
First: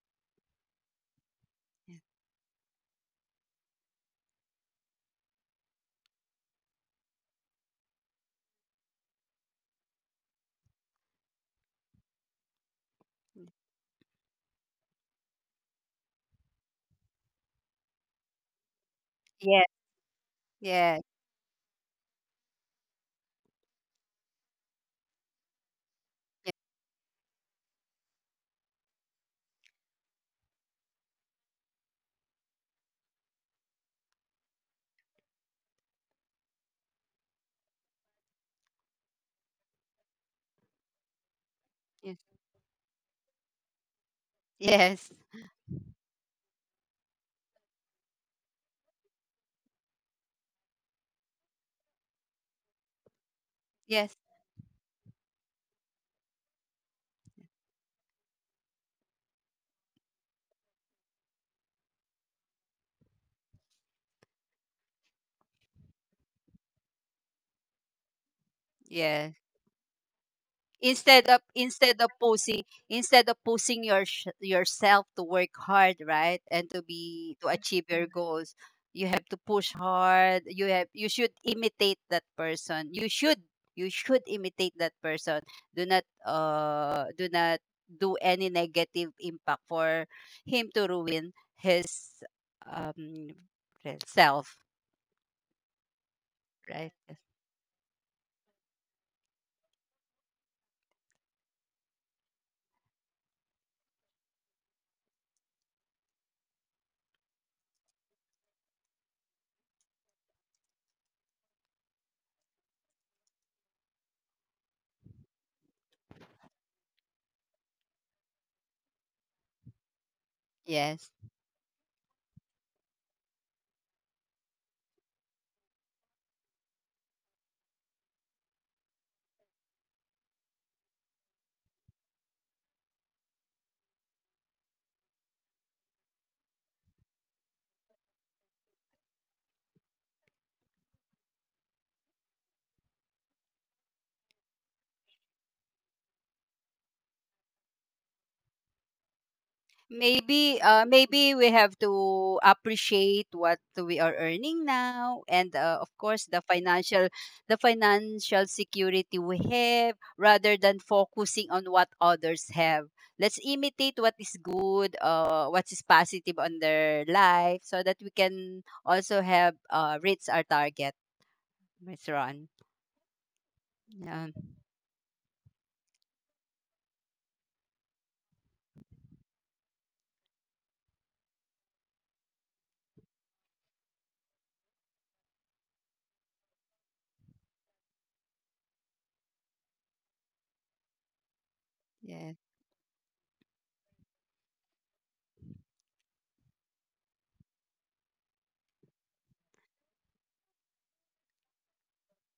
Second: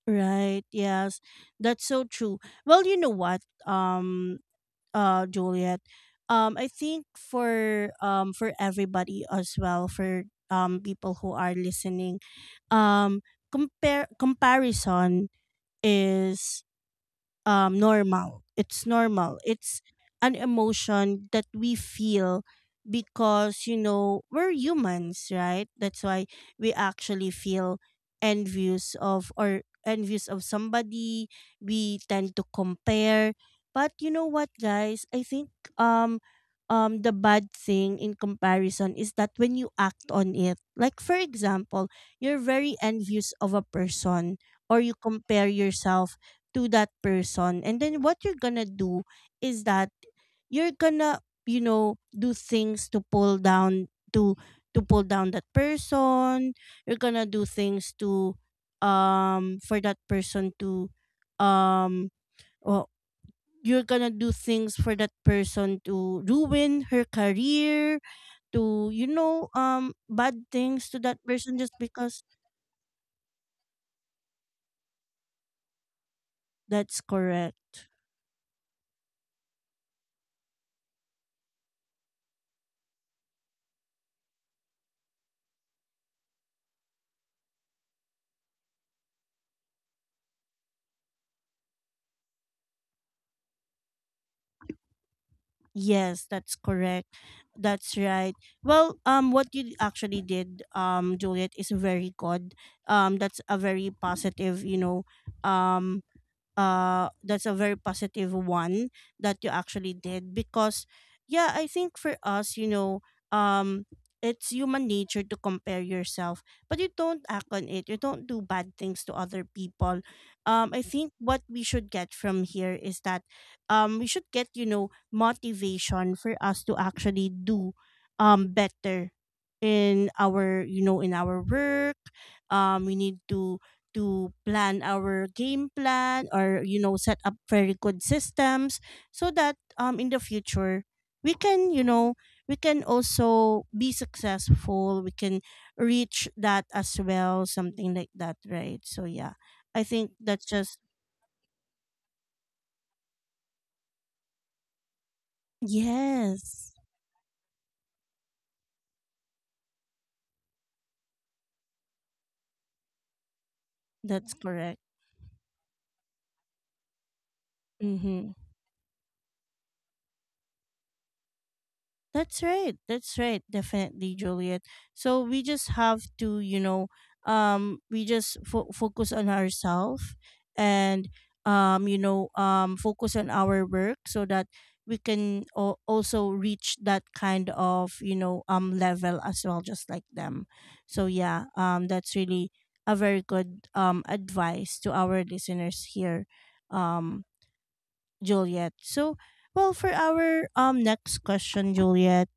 [SPEAKER 1] Right. Yes. That's so true. Well, you know what, um, uh, Juliet, um, I think for, um for everybody as well, for um people who are listening, um, compare comparison is um normal. It's normal.
[SPEAKER 2] Yes,
[SPEAKER 1] It's an
[SPEAKER 2] yes,
[SPEAKER 1] emotion that we feel, because you know, we're humans, right? That's why we actually feel envious of or envious of somebody. We tend to compare. But you know what guys? I think, um um the bad thing in comparison is that when you act on it. Like for example,
[SPEAKER 2] yes,
[SPEAKER 1] you're very envious of a person, or you
[SPEAKER 2] yes, yes,
[SPEAKER 1] compare yourself to that person, and then what you're gonna do is that you're gonna, you know, do things to pull down,
[SPEAKER 2] yes,
[SPEAKER 1] to to pull down that person. You're gonna do things to, um for that person to um well, you're gonna do things for that person to ruin her career, to, you
[SPEAKER 2] yes.
[SPEAKER 1] know, um bad things to that
[SPEAKER 2] instead of
[SPEAKER 1] person, just
[SPEAKER 2] instead of
[SPEAKER 1] because,
[SPEAKER 2] posing instead of posing your yourself to work hard, right, and to
[SPEAKER 1] that's
[SPEAKER 2] be to achieve
[SPEAKER 1] correct.
[SPEAKER 2] your goals, you have to push hard. You have you should imitate that person. You should you should imitate that person. Do not uh do not do any negative impact for him to ruin his um self,
[SPEAKER 1] Yes, that's
[SPEAKER 2] right?
[SPEAKER 1] correct. That's right. Well, um, what you actually did, um, Juliet, is very good. Um, that's a very positive, you know, um, uh that's a very positive one that you actually did. Because yeah, I think for us, you know, um it's human nature to compare yourself, but you don't act on it, you don't do bad things to other people. um I
[SPEAKER 2] Yes.
[SPEAKER 1] think what we should get from here is that, um we should get, you know, motivation for us to actually do um better in our, you know, in our work. Um we need to to plan our game plan, or you know, set up very good systems, so that um in the future, we can, you know, we can also be successful, we can reach that as well, something like that, right? So yeah, I think that's
[SPEAKER 2] Maybe
[SPEAKER 1] just,
[SPEAKER 2] uh maybe we have to appreciate what we are earning now, and uh, of course the
[SPEAKER 1] yes,
[SPEAKER 2] financial, the financial security we have, rather than focusing on what others have. Let's imitate what is
[SPEAKER 1] that's correct.
[SPEAKER 2] good, uh what is positive on their life, so that we
[SPEAKER 1] Mhm.
[SPEAKER 2] can also have uh reach our target, Miss
[SPEAKER 1] That's
[SPEAKER 2] Ron.
[SPEAKER 1] right. That's right. Definitely,
[SPEAKER 2] Yeah.
[SPEAKER 1] Juliet. So we just have to, you know, um, we just fo- focus on ourselves, and, um, you know, um, focus on our work, so that we can al- also reach that kind of, you know, um, level as well, just like them. So yeah, um, that's really a very good um advice to our listeners here. Um, Juliet. So, well, for our um next question, Juliet,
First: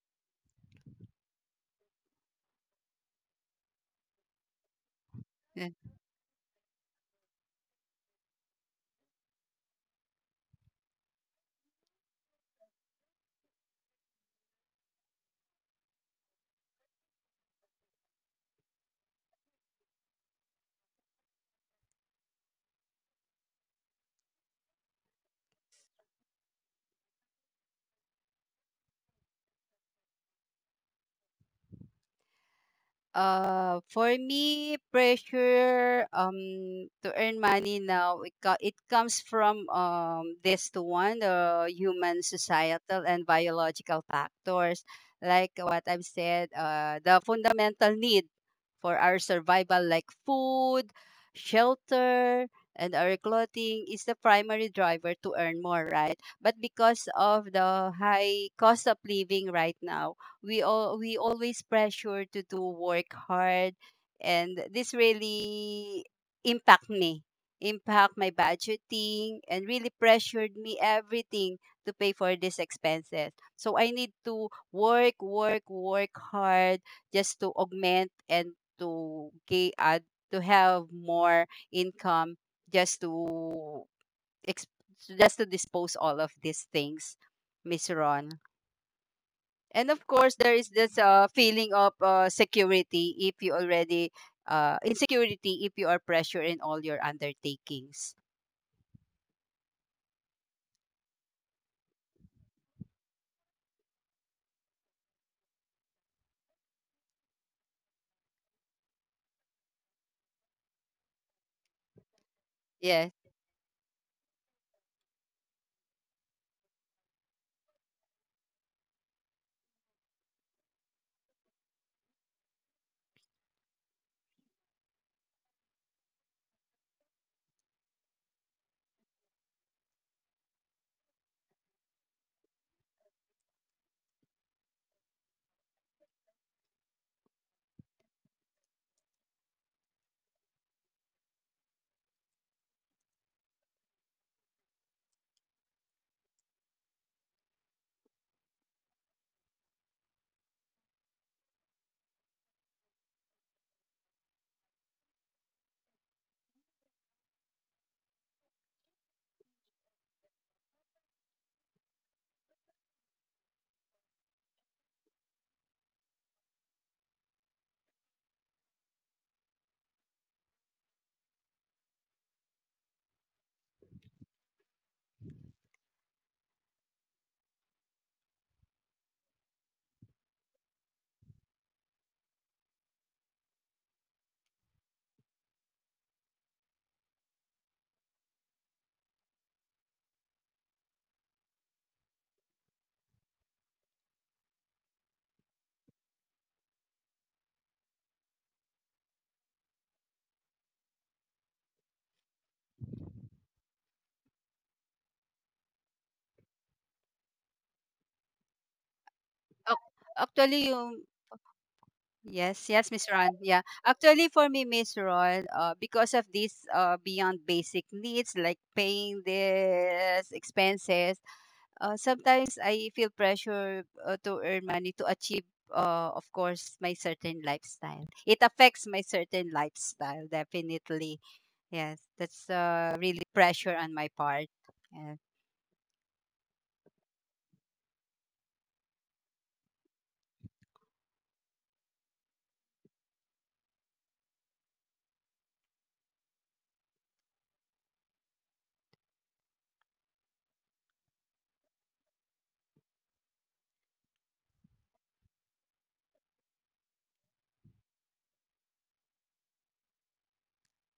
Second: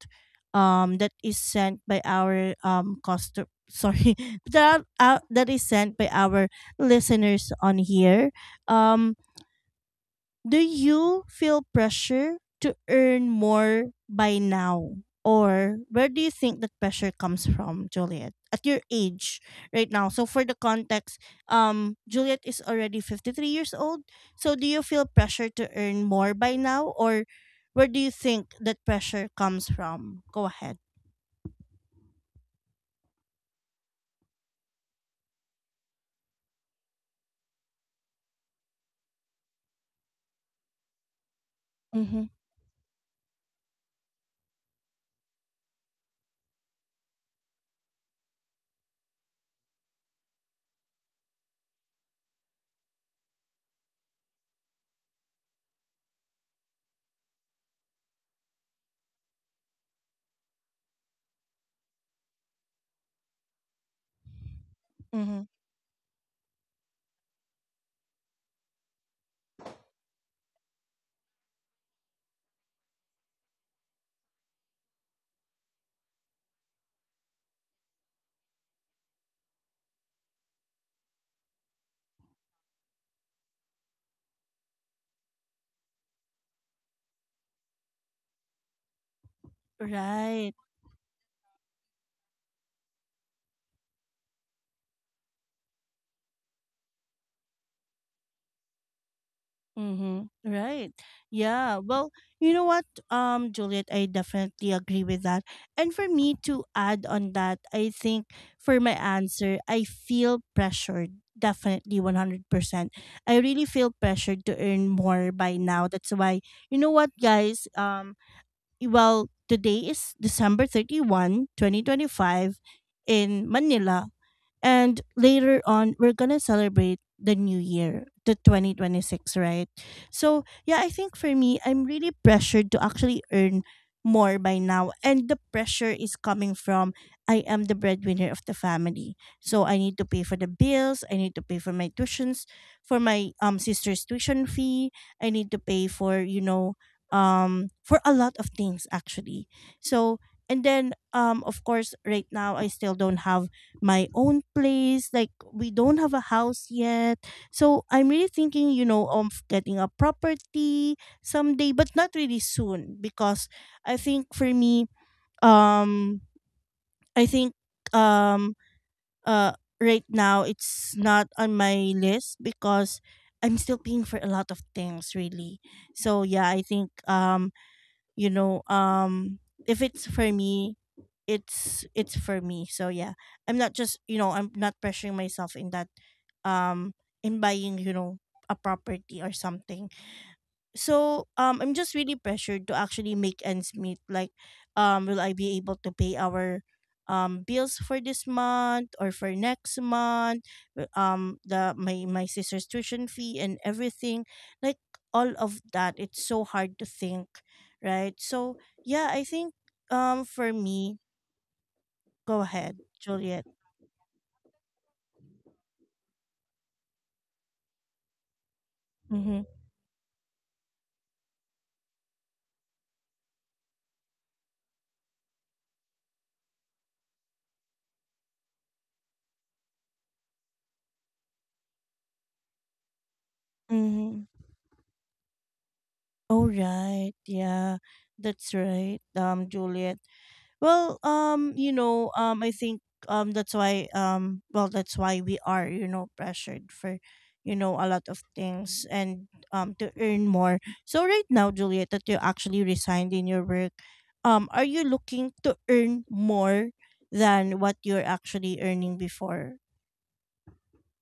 [SPEAKER 1] um, that is sent by our um customer. Sorry, that uh, that is
[SPEAKER 2] Yeah.
[SPEAKER 1] sent by our listeners on here. Um, do you feel pressure to earn more by now? Or where do you think that pressure comes from, Juliet? At your age right now. So for the context, um, Juliet is already fifty-three years old. So do you feel pressure to earn more by now? Or where do you think that pressure comes from? Go ahead.
[SPEAKER 2] Uh, for me, pressure um to earn money now, it co- it comes from um this to one, the human
[SPEAKER 1] Mm-hmm.
[SPEAKER 2] societal and biological factors, like what I've said. Uh the fundamental need for our survival, like food, shelter, and our clothing, is the primary driver to earn more, right? But because of the high cost of living right now, we all we always pressure to do work hard, and this
[SPEAKER 1] Mm-hmm.
[SPEAKER 2] really impact me, impact my budgeting, and really pressured me everything to pay for these expenses. So I need to work, work, work hard just to augment and to get uh, to have more income, just to ex- just to dispose all of these things, Miss Ron. And of course
[SPEAKER 1] Right.
[SPEAKER 2] there is this uh, feeling of uh, security if you already uh, insecurity if you are pressure in all your undertakings.
[SPEAKER 1] Mm-hmm. Right. Yeah. Well, you know what, um, Juliet, I definitely agree with that. And for me to add on that, I think for my answer, I feel pressured. Definitely one hundred percent.
[SPEAKER 2] Yes.
[SPEAKER 1] I really feel pressured to earn more by now. That's why, you know what, guys? Um, well, today is December thirty-first, twenty twenty-five in Manila. And later on, we're going to celebrate the new year, the twenty twenty-six, right? So, yeah, I think for me, I'm really pressured to actually earn more by now. And the pressure is coming from, I am the breadwinner of the family. So, I need to pay for the bills, I need to pay for my tuitions, for my um sister's tuition fee, I need to pay for, you know, um for a lot of things, actually. So, and then, um of course, right now I still don't have my own place, like, we don't have a house yet. So I'm really thinking, you know of getting a property someday, but not really soon because i think for me um I think um uh right now it's not on my list because I'm still paying for a lot of things, really. So yeah, I think um you know um if it's for me, it's it's for me. So yeah, I'm not just you know I'm not pressuring myself in that, um in buying, you know a property or something. So, um I'm just really pressured to actually make ends meet. Like, um, will I be able to pay our um bills for this month or for next month? Uh, Um, the my my sister's tuition fee and everything, like, all of that. It's so hard to think, right? So yeah, I think
[SPEAKER 2] Ac-
[SPEAKER 1] um for
[SPEAKER 2] actually
[SPEAKER 1] me,
[SPEAKER 2] yung.
[SPEAKER 1] go
[SPEAKER 2] Yes,
[SPEAKER 1] ahead,
[SPEAKER 2] yes, Miss Ron.
[SPEAKER 1] Juliet.
[SPEAKER 2] Yeah. Actually, for me, Miss Ron, uh, because of these uh, beyond basic needs like paying
[SPEAKER 1] Mm-hmm.
[SPEAKER 2] this, expenses, Uh, sometimes I feel pressure uh, to earn money to achieve, uh, of course, my certain lifestyle. It affects my certain lifestyle, definitely. Yes, that's uh, really pressure on my
[SPEAKER 1] Mm-hmm.
[SPEAKER 2] part. Yeah.
[SPEAKER 1] Oh right, yeah, that's right. Um, Juliet. Well, um, you know, um, I think um that's why um well that's why we are, you know, pressured for, you know, a lot of things, and um to earn more. So right now, Juliet, that you actually resigned in your work, um, are you looking to earn more than what you're actually earning before?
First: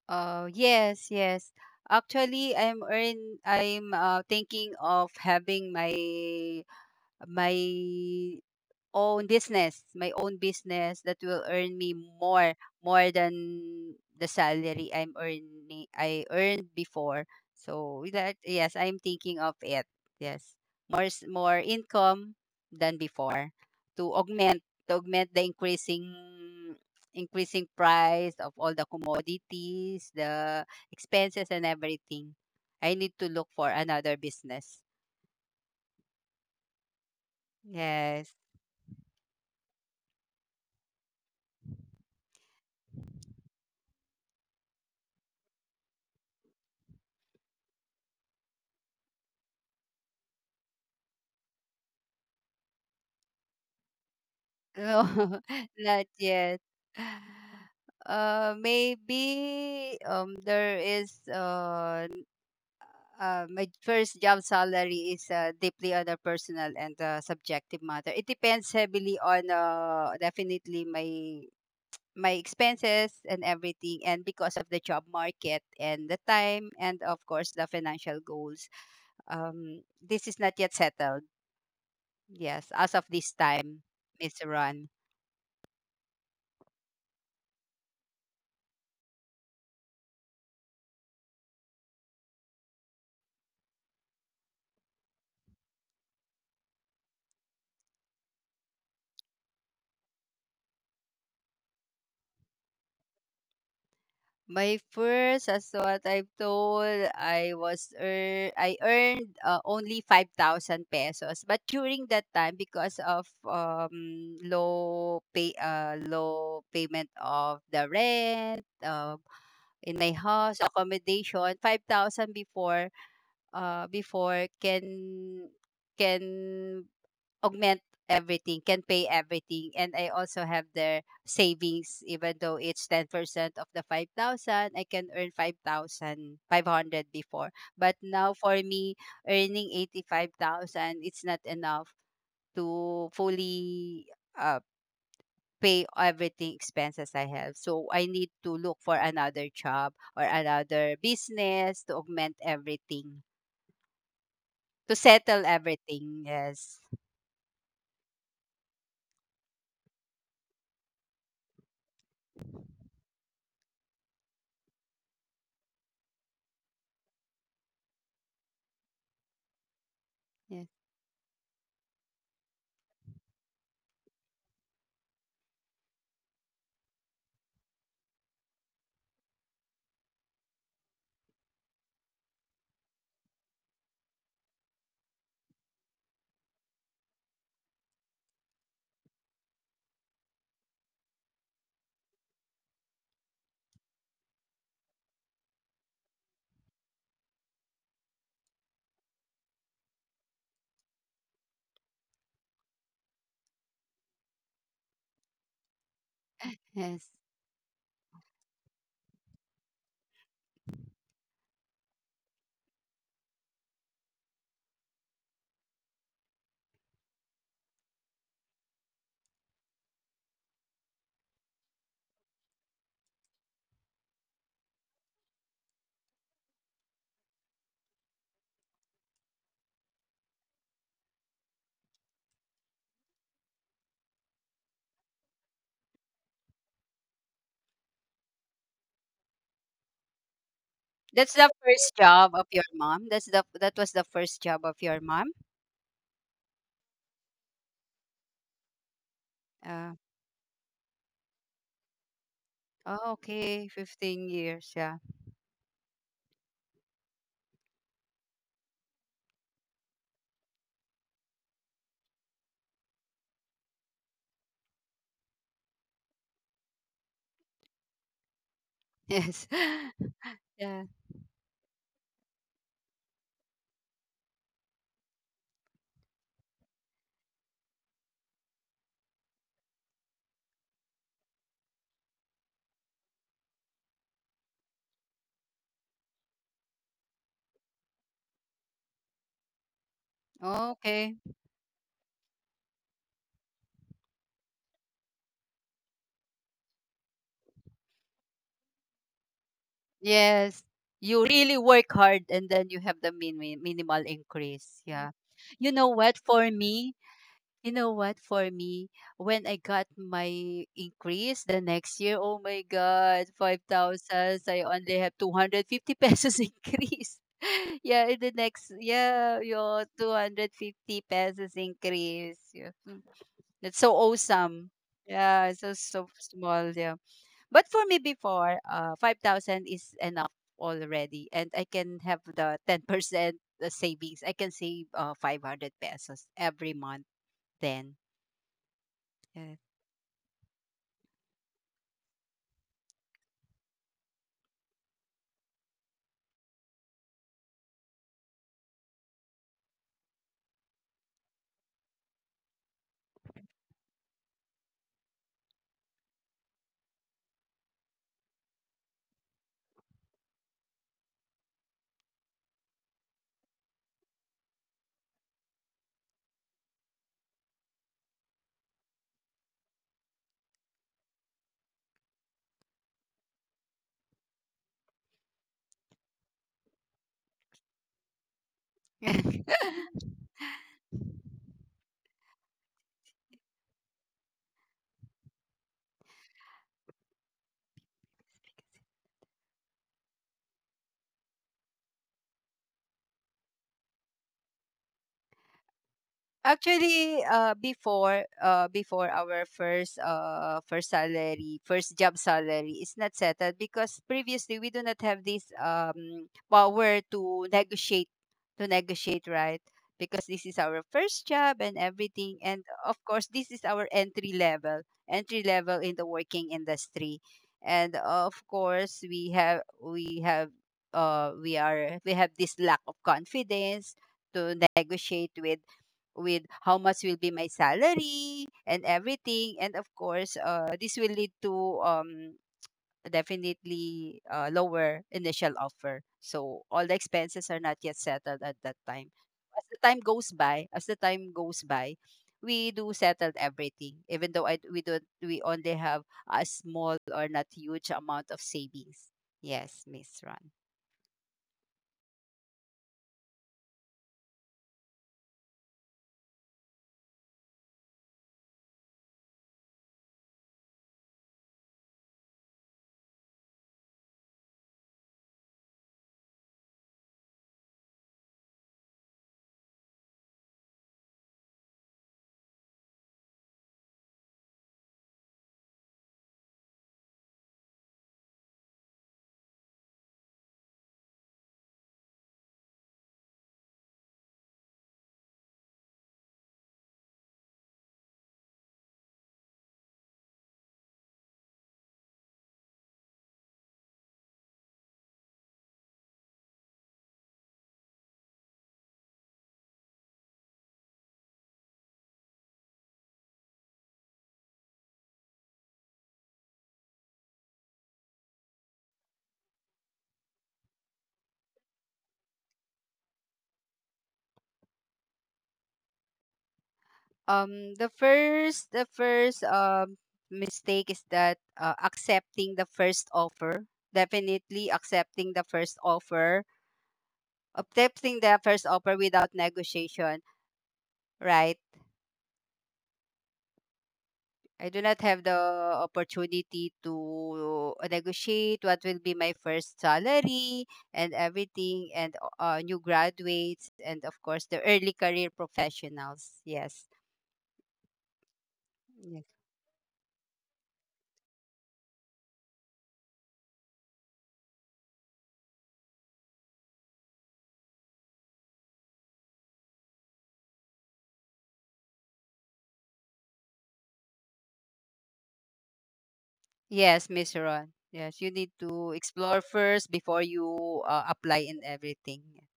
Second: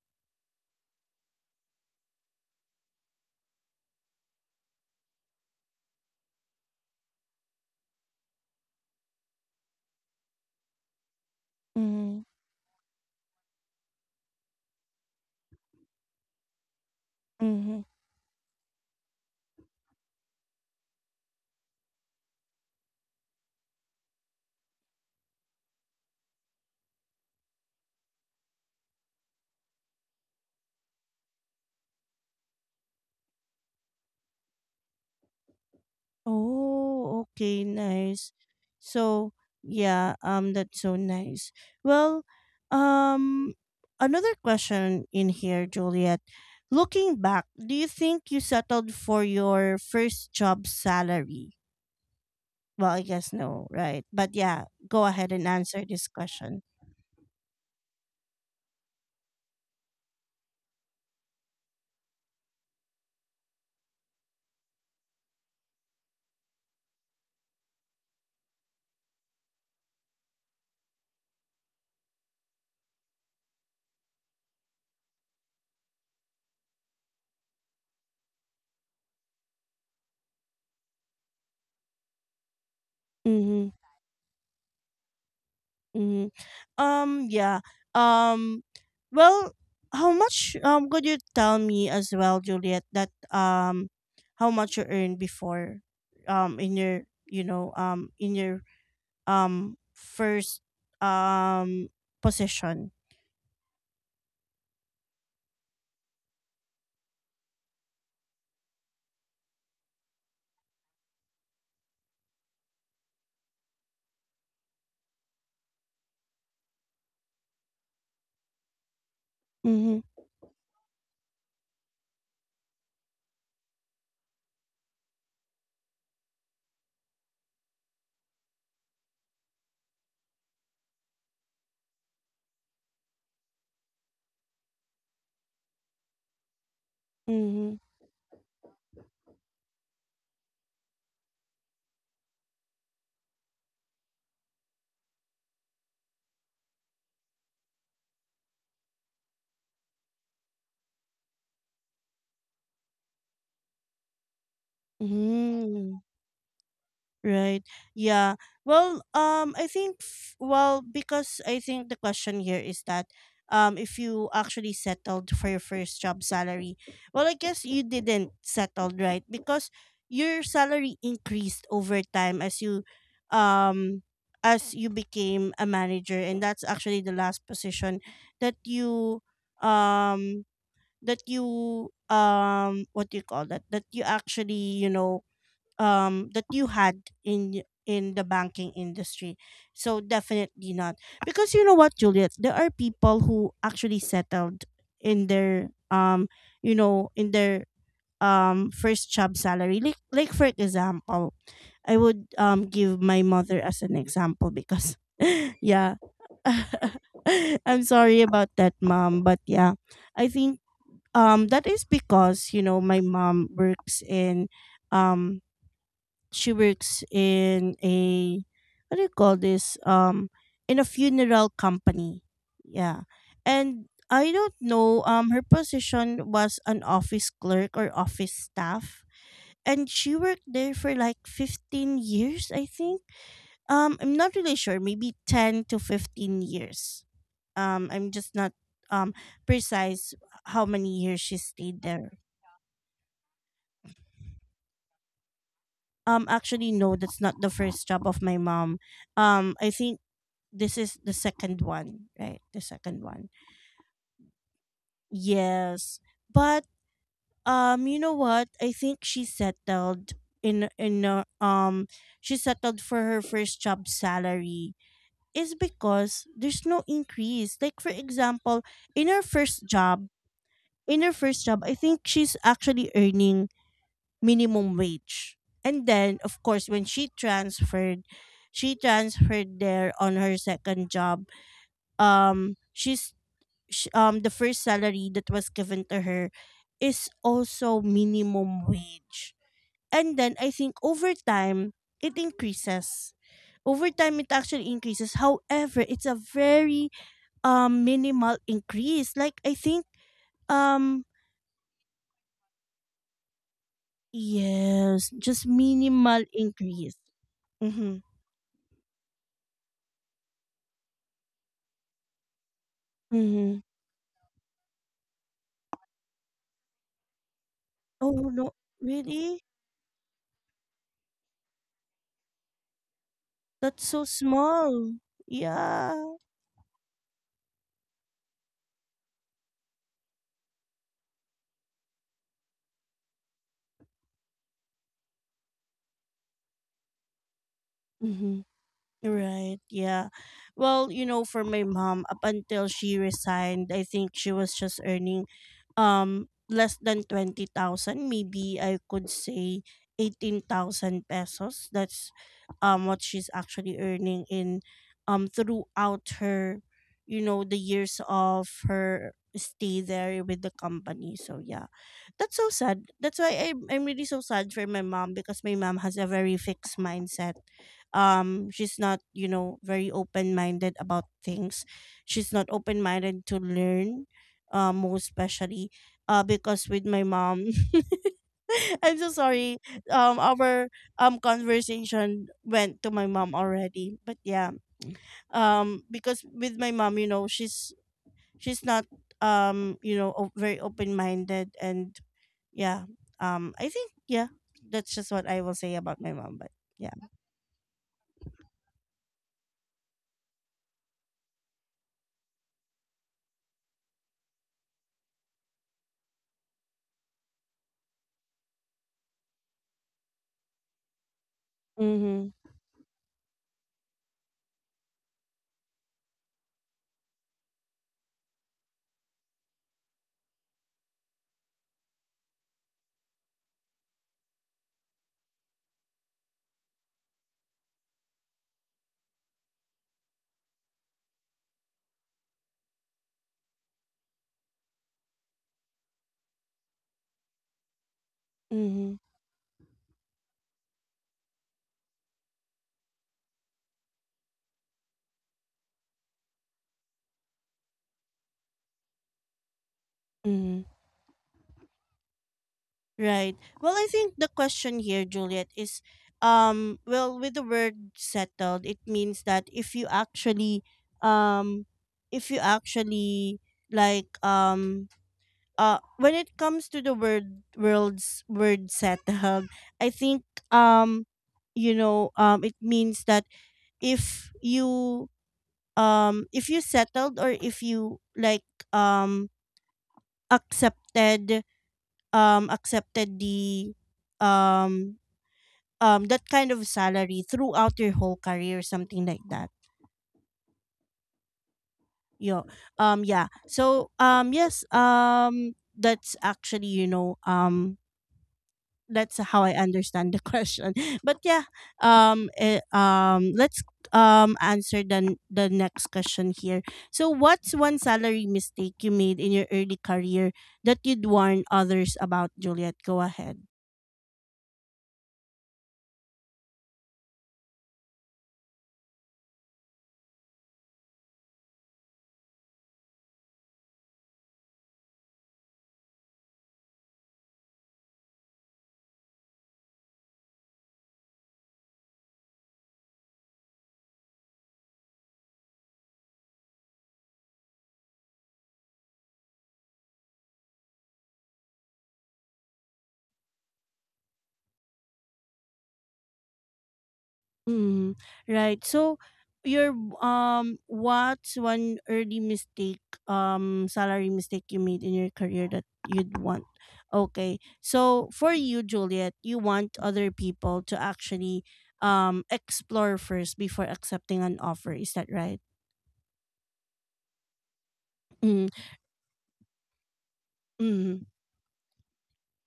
[SPEAKER 2] Uh, yes, yes. Actually, I'm earn. I'm uh, thinking of having my my own business, my own business that will earn me
[SPEAKER 1] Mm-hmm.
[SPEAKER 2] more, more than the salary I'm earning I earned before.
[SPEAKER 1] Mm-hmm.
[SPEAKER 2] So with that, yes, I'm thinking of it. Yes. More s- more income than before, to augment, to augment the increasing, increasing price of all the commodities, the expenses and everything. I need to look for another business.
[SPEAKER 1] Oh, okay, nice.
[SPEAKER 2] Yes.
[SPEAKER 1] So yeah, um, that's so nice. Well, um, another question in here, Juliet. Looking back, do you think you settled for your first job salary? Well, I guess no, right? But yeah,
[SPEAKER 2] No,
[SPEAKER 1] go ahead and answer
[SPEAKER 2] not
[SPEAKER 1] this
[SPEAKER 2] yet.
[SPEAKER 1] question.
[SPEAKER 2] Uh, maybe um there is uh, n- uh my first job salary is uh, deeply on a personal and uh, subjective matter. It depends heavily on uh definitely my my expenses and everything, and because of the job market and the time, and of course the financial goals. Um, this is not yet settled. Yes, as of this
[SPEAKER 1] Mm-hmm.
[SPEAKER 2] time, Miss Ron.
[SPEAKER 1] Mm-hmm. Um, yeah. Um, well, how much um could you tell me as well, Juliet, that um how much you earned before um in your, you know, um in your um first um position?
[SPEAKER 2] My first, as what I've told, I was ear I earned uh, only five thousand pesos. But during that time, because of um, low pay, uh, low payment of the rent uh, in
[SPEAKER 1] Mhm.
[SPEAKER 2] my house accommodation, five thousand before, uh, before can can augment everything, can pay everything. And I also have their savings, even though it's ten percent of the five thousand, I can earn five thousand five hundred before.
[SPEAKER 1] Mhm.
[SPEAKER 2] But now for me, earning eighty-five thousand, it's not enough to fully uh, pay everything expenses I have. So I need to look for another job or another business to augment everything, to settle
[SPEAKER 1] Hmm.
[SPEAKER 2] everything. Yes.
[SPEAKER 1] Right. Yeah. Well, um I think f- well, because I think the question here is that um if you actually settled for your first job salary. Well, I guess you didn't settled, right? Because your
[SPEAKER 2] Yes.
[SPEAKER 1] salary increased over time, as you um as you became a manager, and that's actually the last position that you um that you um what do you call that, that you actually, you know, um that you had in y- in the banking industry. So definitely not. Because you know what, Juliet, there are people who actually settled in their, um you know, in their, um first job salary. Like, like for example, I would um give my mother as an example because yeah.
[SPEAKER 2] Yes.
[SPEAKER 1] I'm sorry about that, mom, but yeah. I think um that is because, you know, my mom works in, um she works in a, what do you call this, um in a funeral company, yeah. And I don't know, um her position was an office clerk or office staff, and she worked there for like fifteen years, I think. um I'm not really sure, maybe ten to fifteen years. um I'm just not um precise how many years
[SPEAKER 2] That's
[SPEAKER 1] she
[SPEAKER 2] the
[SPEAKER 1] stayed
[SPEAKER 2] first
[SPEAKER 1] there.
[SPEAKER 2] job of your mom. That's the that was the first job of your mom.
[SPEAKER 1] Um actually, no, that's not the first job of my mom. um I
[SPEAKER 2] Uh,
[SPEAKER 1] think this is the second one, right? The second
[SPEAKER 2] oh,
[SPEAKER 1] one.
[SPEAKER 2] okay, fifteen years. Yeah.
[SPEAKER 1] Yes. But um you know what? I think she settled in in a- um she settled for her first job salary, is because there's no increase. Like, for example, in her
[SPEAKER 2] Yes.
[SPEAKER 1] first job,
[SPEAKER 2] Yeah.
[SPEAKER 1] in her first job, I think she's actually earning minimum wage. And then, of course, when she transferred, she transferred there on her second job, um she's sh- um the first salary that was given to her is also minimum wage. And then I think
[SPEAKER 2] Okay.
[SPEAKER 1] over time it increases. Over time it actually increases. However, it's a very um minimal increase. Like, I think
[SPEAKER 2] Yes.
[SPEAKER 1] um
[SPEAKER 2] You really work hard, and then you have the min- min- minimal increase. Yeah.
[SPEAKER 1] yes, just
[SPEAKER 2] You know what?
[SPEAKER 1] minimal
[SPEAKER 2] For me,
[SPEAKER 1] increase.
[SPEAKER 2] you know
[SPEAKER 1] Mhm.
[SPEAKER 2] what? For me, when I got my increase the next year, oh my God,
[SPEAKER 1] Mhm.
[SPEAKER 2] five thousand. I only have two hundred fifty pesos increase. Yeah, in
[SPEAKER 1] Oh
[SPEAKER 2] the
[SPEAKER 1] no,
[SPEAKER 2] next, yeah,
[SPEAKER 1] really?
[SPEAKER 2] your two hundred fifty pesos increase. Yeah. Mm. That's
[SPEAKER 1] That's
[SPEAKER 2] so
[SPEAKER 1] so
[SPEAKER 2] awesome.
[SPEAKER 1] small.
[SPEAKER 2] Yeah, it's so,
[SPEAKER 1] Yeah.
[SPEAKER 2] so small. Yeah. But for me before, uh, five thousand is enough already. And I can have the ten percent savings. I can save uh, five hundred pesos every month then.
[SPEAKER 1] Mhm.
[SPEAKER 2] Yeah.
[SPEAKER 1] Right. Yeah. Well, you know, for my mom, up until she resigned, I think she was just earning um less than twenty thousand, maybe I could say eighteen thousand pesos. That's um what she's actually earning in um throughout her, you know, the years of her stay there with the company. So, yeah. That's so sad. That's why I'm, I'm really so sad for my mom because my mom has a very fixed mindset. Um she's not, you know, very open-minded about things. She's not open-minded to learn, uh, most especially uh because with my mom I'm so sorry. Um our um conversation went to my mom already, but yeah. Um because with my mom, you know, she's she's not, um you know, o- very open minded and yeah, um I think, yeah, that's just what I will say about my mom but yeah.
[SPEAKER 2] Actually, uh, before uh, before our first uh first salary, first job salary is not settled because previously we do not have this um power to negotiate, to negotiate, right? Because this is our first job and
[SPEAKER 1] Mm-hmm.
[SPEAKER 2] everything, and of course this is our entry level, entry level in the working industry, and of course we have we have uh we are we have this lack of confidence to negotiate with with how much will be my salary and everything. And of course uh, this will lead to um, definitely uh, lower initial offer, so all the expenses are not yet settled at that
[SPEAKER 1] Mm-hmm.
[SPEAKER 2] time. As the time goes by, as the time goes by, we do settle everything, even though I, we don't, we only have a small or not huge amount of savings. Yes, Miss Ron.
[SPEAKER 1] Mm-hmm. Right. Well, I think the question here, Juliet, is um well, with the word settled, it means that if you actually um if you actually, like, um uh when it comes to the word world's word settled, I think, um you know, um it means that if you, um if you settled, or if you, like, um accepted, um accepted the um um that kind of salary throughout your whole career, something like that. Yo, um yeah. So, um yes, um that's actually, you know, um that's how I understand the question. But yeah, um eh, um let's um answer the n- the next question here. So what's one salary mistake you made in your early career that you'd warn others about, Juliet? Go ahead.
[SPEAKER 2] Um, the first, the first um mistake is that uh, accepting the first offer. Definitely accepting the first offer, accepting the first offer without negotiation. Right. I do not have the opportunity to negotiate what will be my first salary and everything, and uh, new graduates, and of course the early career professionals. Yes.
[SPEAKER 1] Mm, right. So
[SPEAKER 2] Yes.
[SPEAKER 1] your um what's one early mistake, um salary mistake you made in your career that you'd want? Okay. So for you, Juliet, you want other people to actually um explore first before accepting an offer, is that right?
[SPEAKER 2] Yes, Miss Ron. Yes, you need
[SPEAKER 1] Mm.
[SPEAKER 2] to explore first before you uh,
[SPEAKER 1] Hmm.
[SPEAKER 2] apply and everything.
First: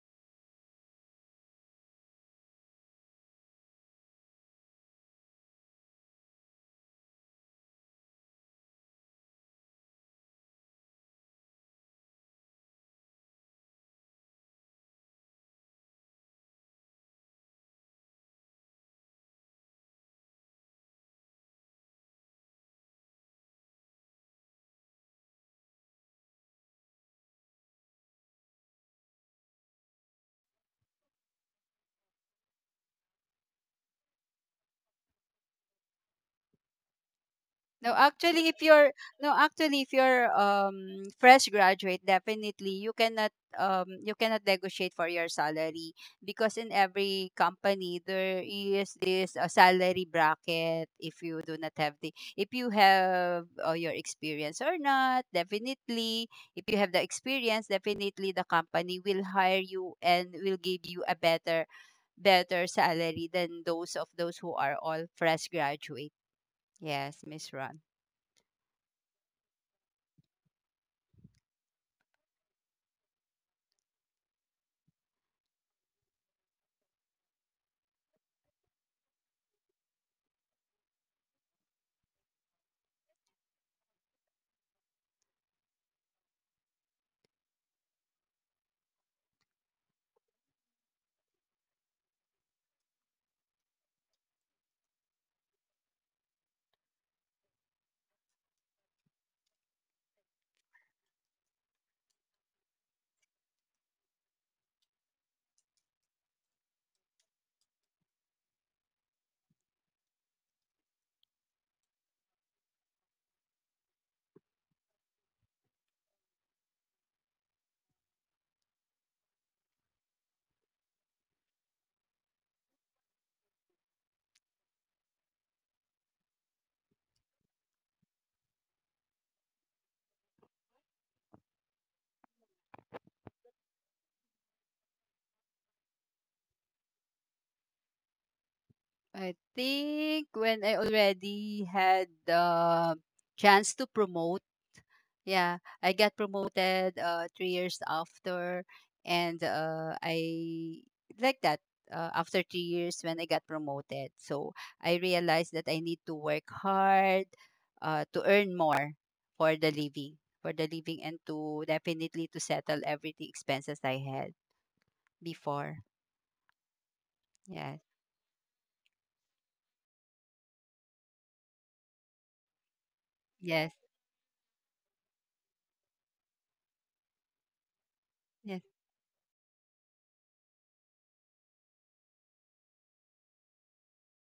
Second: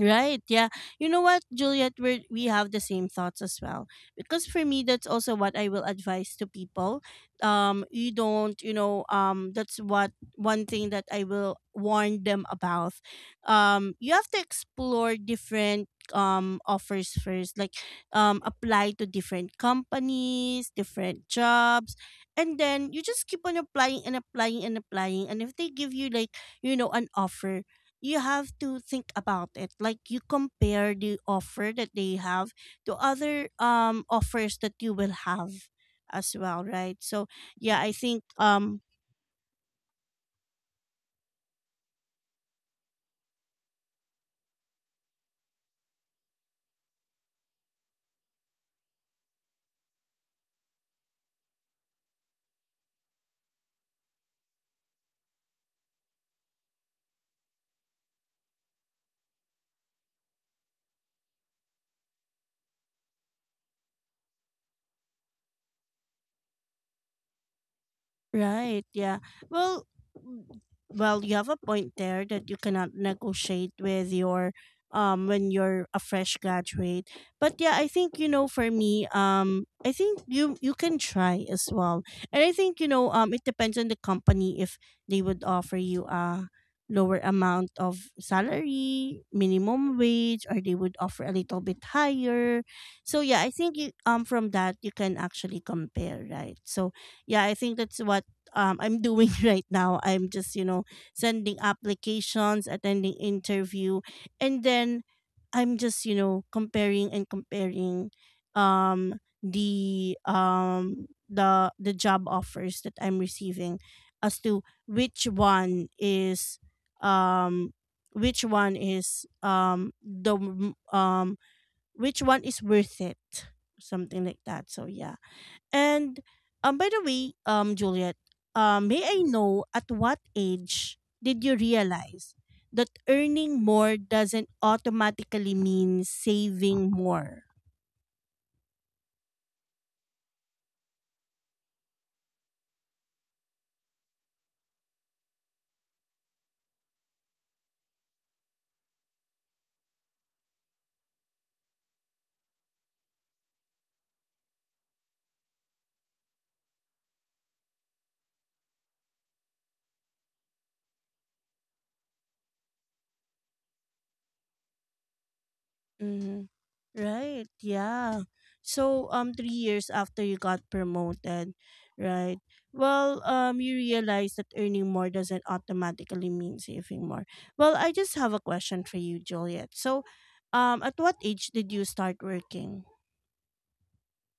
[SPEAKER 1] Right. Yeah. You know what, Juliet, we we have the same thoughts as well. Because for me, that's also what I will advise to people. Um you don't, you know, um that's what one thing that I will warn them about. Um you have to explore different um offers first, like um apply to different companies, different jobs, and then you just keep on applying and applying and applying, and if they give you, like, you know, an offer, you have to think about it. Like, you compare the offer that they have to other, um offers that you will have as well, right? So yeah, I
[SPEAKER 2] No,
[SPEAKER 1] think
[SPEAKER 2] actually, if
[SPEAKER 1] um
[SPEAKER 2] you're no, actually, if you're um fresh graduate, definitely you cannot um you cannot negotiate for your salary, because in every company there is this uh, salary bracket. If you do not have the if you have uh, your experience or not, definitely if you have the experience, definitely the company will hire you and will give you a better, better salary than those of those who are all fresh graduate. Yes, Miss Ron.
[SPEAKER 1] right. Yeah. Well, w- well, you have a point there that you cannot negotiate with your um when you're a fresh graduate. But yeah, I think you know, for me, um I think you you can try as well. And I think, you know, um it depends on the company if they would offer you a lower amount of salary, minimum wage, or they would offer a little bit higher. So yeah, I think you um from that you can actually compare, right? So yeah, I think that's what, um, I'm doing right now. I'm just, you know, sending applications, attending interview, and then I'm just, you know, comparing and comparing um the um the the job offers that I'm receiving as to which one is um which one is um the m- um which one is worth it, something like that. So yeah. And, um, by the way, um, Juliet, um, may I know at what age did you realize that earning more doesn't automatically mean saving more?
[SPEAKER 2] I think when I already had the chance to promote, yeah, I got promoted uh, three years after, and uh, I like that. Uh, after three years, when I got promoted, so I realized that I need to work hard uh, to earn more for the living, for the living, and to definitely to settle everything expenses I had before.
[SPEAKER 1] Mm-hmm. Right,
[SPEAKER 2] Yes,
[SPEAKER 1] yeah. So um three years after you got promoted, right? Well, um
[SPEAKER 2] yes,
[SPEAKER 1] you realize that earning more doesn't automatically mean saving more. Well, I just have a
[SPEAKER 2] yes.
[SPEAKER 1] question for you, Juliet. So um at what age did you start working?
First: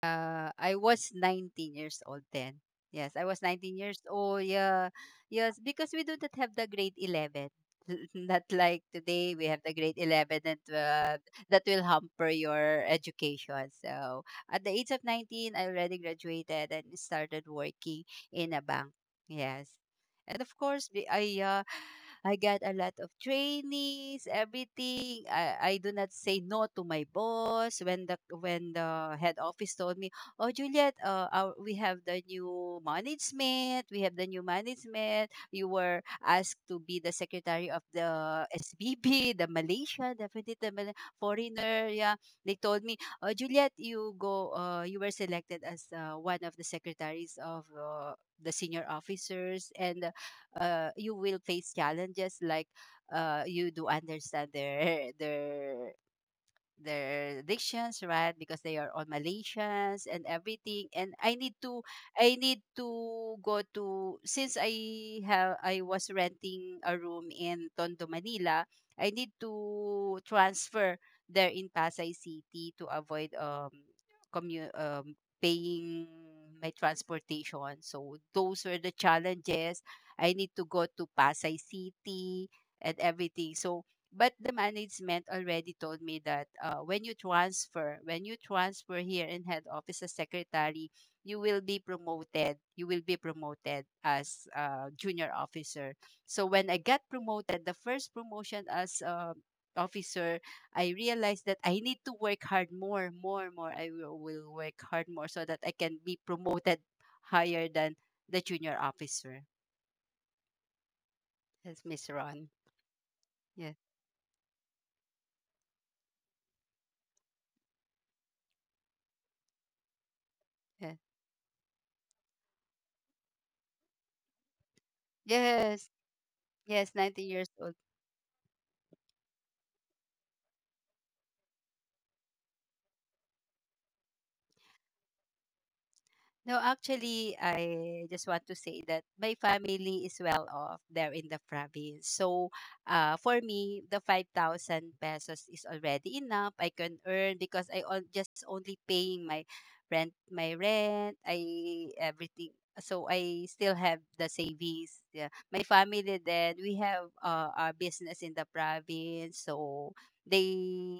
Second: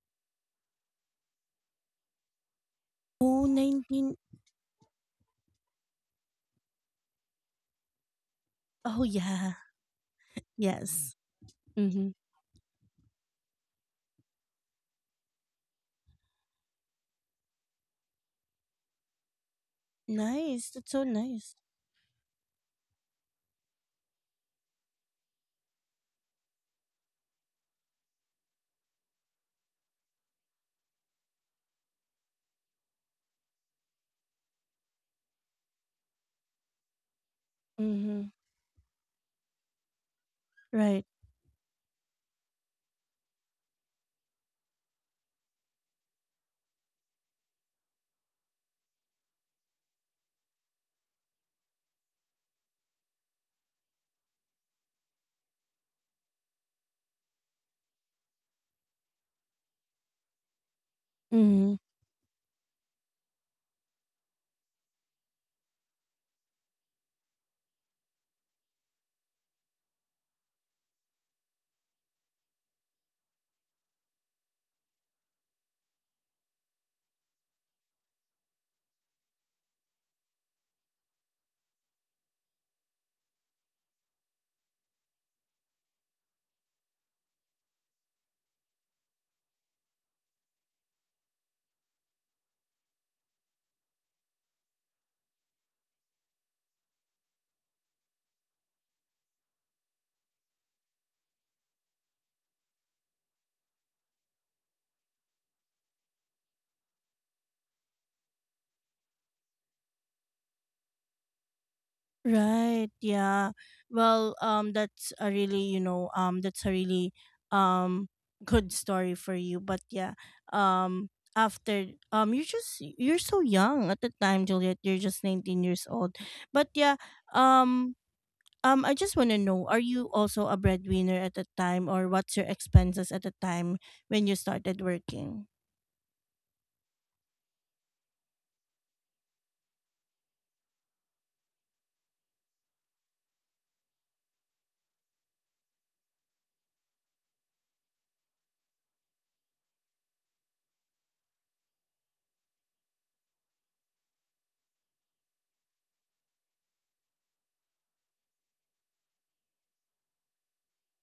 [SPEAKER 2] Uh, I was nineteen years old then. Yes, I was
[SPEAKER 1] Oh,
[SPEAKER 2] nineteen years
[SPEAKER 1] nineteen.
[SPEAKER 2] old. Yeah. Yes, because we do not have the grade eleven. Not like
[SPEAKER 1] Oh
[SPEAKER 2] today we
[SPEAKER 1] yeah.
[SPEAKER 2] have the grade 11 and
[SPEAKER 1] Yes.
[SPEAKER 2] 12 that will
[SPEAKER 1] Mhm.
[SPEAKER 2] hamper your education. So, at the age of nineteen, I already graduated and started working in a bank. Yes. And of
[SPEAKER 1] Nice.
[SPEAKER 2] course,
[SPEAKER 1] That's so
[SPEAKER 2] be- I
[SPEAKER 1] nice.
[SPEAKER 2] uh, I got a lot of trainings, everything. I, I do not say no to my boss when the when the head office told me, "Oh, Juliet, uh, our, we have the new management. We have the new management. You were asked to be the secretary of
[SPEAKER 1] Mhm.
[SPEAKER 2] the S B B, the Malaysia, definitely the Mal-
[SPEAKER 1] Right.
[SPEAKER 2] foreigner." Yeah, they told me, "Oh, Juliet, you go. Uh, you were selected as uh, one of the secretaries of." Uh, the senior officers, and uh, you will face challenges like uh, you do understand their their their dictions, right? Because they are all Malaysians and everything. And I need
[SPEAKER 1] Mhm.
[SPEAKER 2] to, I need to go to, since I have, I was renting a room in Tondo, Manila. I need to transfer there in Pasay City to avoid um commu- um paying my transportation. So those were the challenges. I need to go to Pasay City and everything. So but the management already told me that uh, when you transfer, when you transfer here in head office as secretary, you will be promoted. You will be promoted as uh, junior officer. So when I got promoted, the first promotion as uh, officer, I realized that I need to work hard more, more, more. I will will work hard more so that I can be promoted higher than the junior officer. Yes, Miss Ron.
[SPEAKER 1] Right. Yeah.
[SPEAKER 2] Yes,
[SPEAKER 1] Well, um, that's a really, you know, um, that's a really, um, good story for you. But yeah,
[SPEAKER 2] yes,
[SPEAKER 1] um, after, um, you're just you're so young at the time, Juliet. You're just nineteen years
[SPEAKER 2] yes,
[SPEAKER 1] old. But
[SPEAKER 2] yes.
[SPEAKER 1] yeah,
[SPEAKER 2] nineteen years old.
[SPEAKER 1] um, um, I just want to know: are you also a breadwinner at the time, or what's your expenses at the time when you started working?
[SPEAKER 2] No, actually, I just want to say that my family is well off there in the province. So, uh, for me, the five thousand pesos is already enough. I can earn because I on, just only paying my rent, my rent, I everything. So I still have the savings. Yeah. My family then we have uh, our business in the province. So they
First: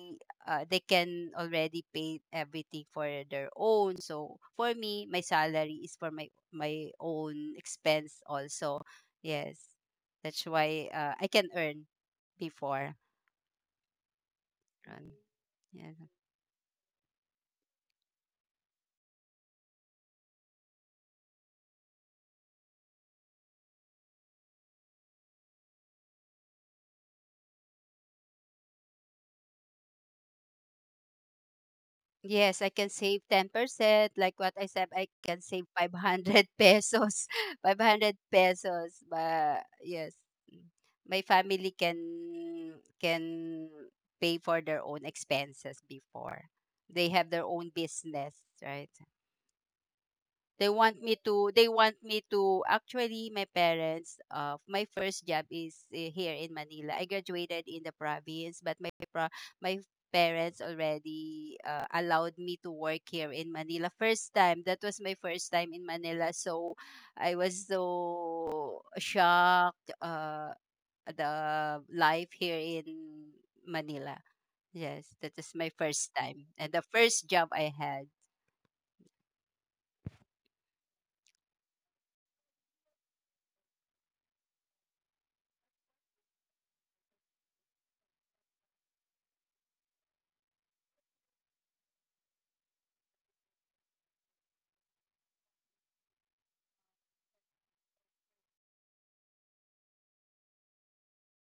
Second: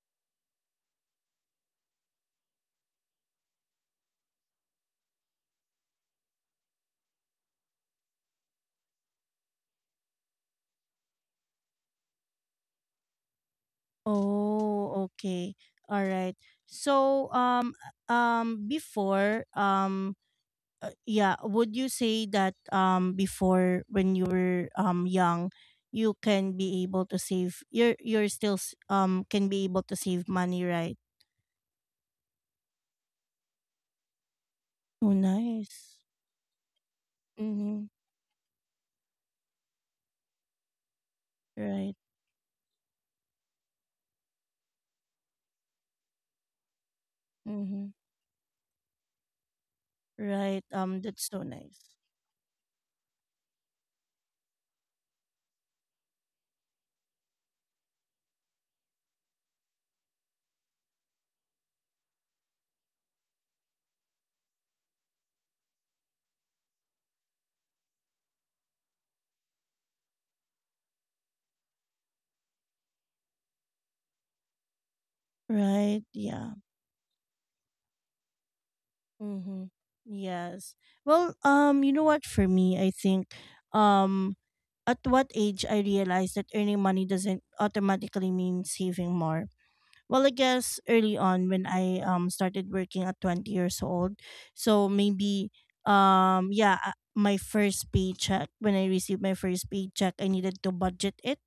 [SPEAKER 2] uh, they can already pay everything for their own. So for me, my salary is for my my own expense also. Yes, that's why uh, I can earn before.
[SPEAKER 1] Oh,
[SPEAKER 2] Um,
[SPEAKER 1] okay.
[SPEAKER 2] Yes.
[SPEAKER 1] All right. So, um, um, before, um uh, yeah, would you say that um before when you were um young, you can be able to save, you're you're still s- um can be able to save money, right?
[SPEAKER 2] Yes, I can save ten percent. Like what I said, I
[SPEAKER 1] Oh
[SPEAKER 2] can save
[SPEAKER 1] nice.
[SPEAKER 2] five hundred pesos.
[SPEAKER 1] Mm-hmm.
[SPEAKER 2] five hundred pesos. But yes, mm, my family
[SPEAKER 1] Right.
[SPEAKER 2] can can pay for their own expenses before. They have their own
[SPEAKER 1] Mm-hmm.
[SPEAKER 2] business, right?
[SPEAKER 1] Right.
[SPEAKER 2] They
[SPEAKER 1] Um
[SPEAKER 2] want me
[SPEAKER 1] that's so
[SPEAKER 2] to they
[SPEAKER 1] nice.
[SPEAKER 2] want me to actually, my parents, uh my first job is uh, here in Manila. I graduated in the province, but my pro- my parents already uh, allowed me to work here in Manila first time. That was my first time in Manila, so I was so shocked uh the life here in Manila. Yes, that is my
[SPEAKER 1] Right.
[SPEAKER 2] first time
[SPEAKER 1] Yeah.
[SPEAKER 2] and the first job I had.
[SPEAKER 1] Mm-hmm. yes well um you know what, for me, I think, um at what age I realized that earning money doesn't automatically mean saving more. Well, I guess early on when I um started working at twenty years old. So maybe, um yeah uh, my first paycheck, when I received my first paycheck, I needed to budget it,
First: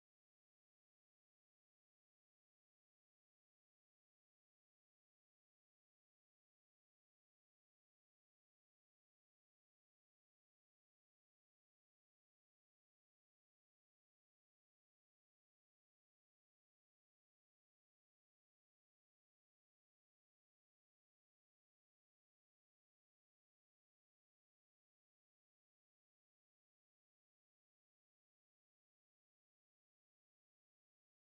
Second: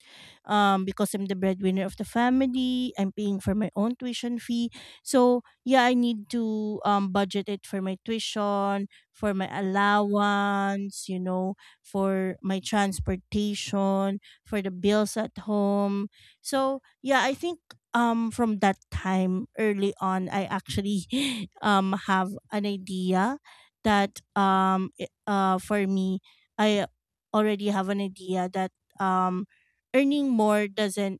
[SPEAKER 1] um because I'm the breadwinner of the family. I'm paying for my own tuition fee. So yeah, I need to um budget it for my tuition, for my allowance, you know for my transportation, for the bills at home. So yeah, I think um from that time early on I actually um have an idea that um i- uh for me, I already have an idea that, um earning more doesn't,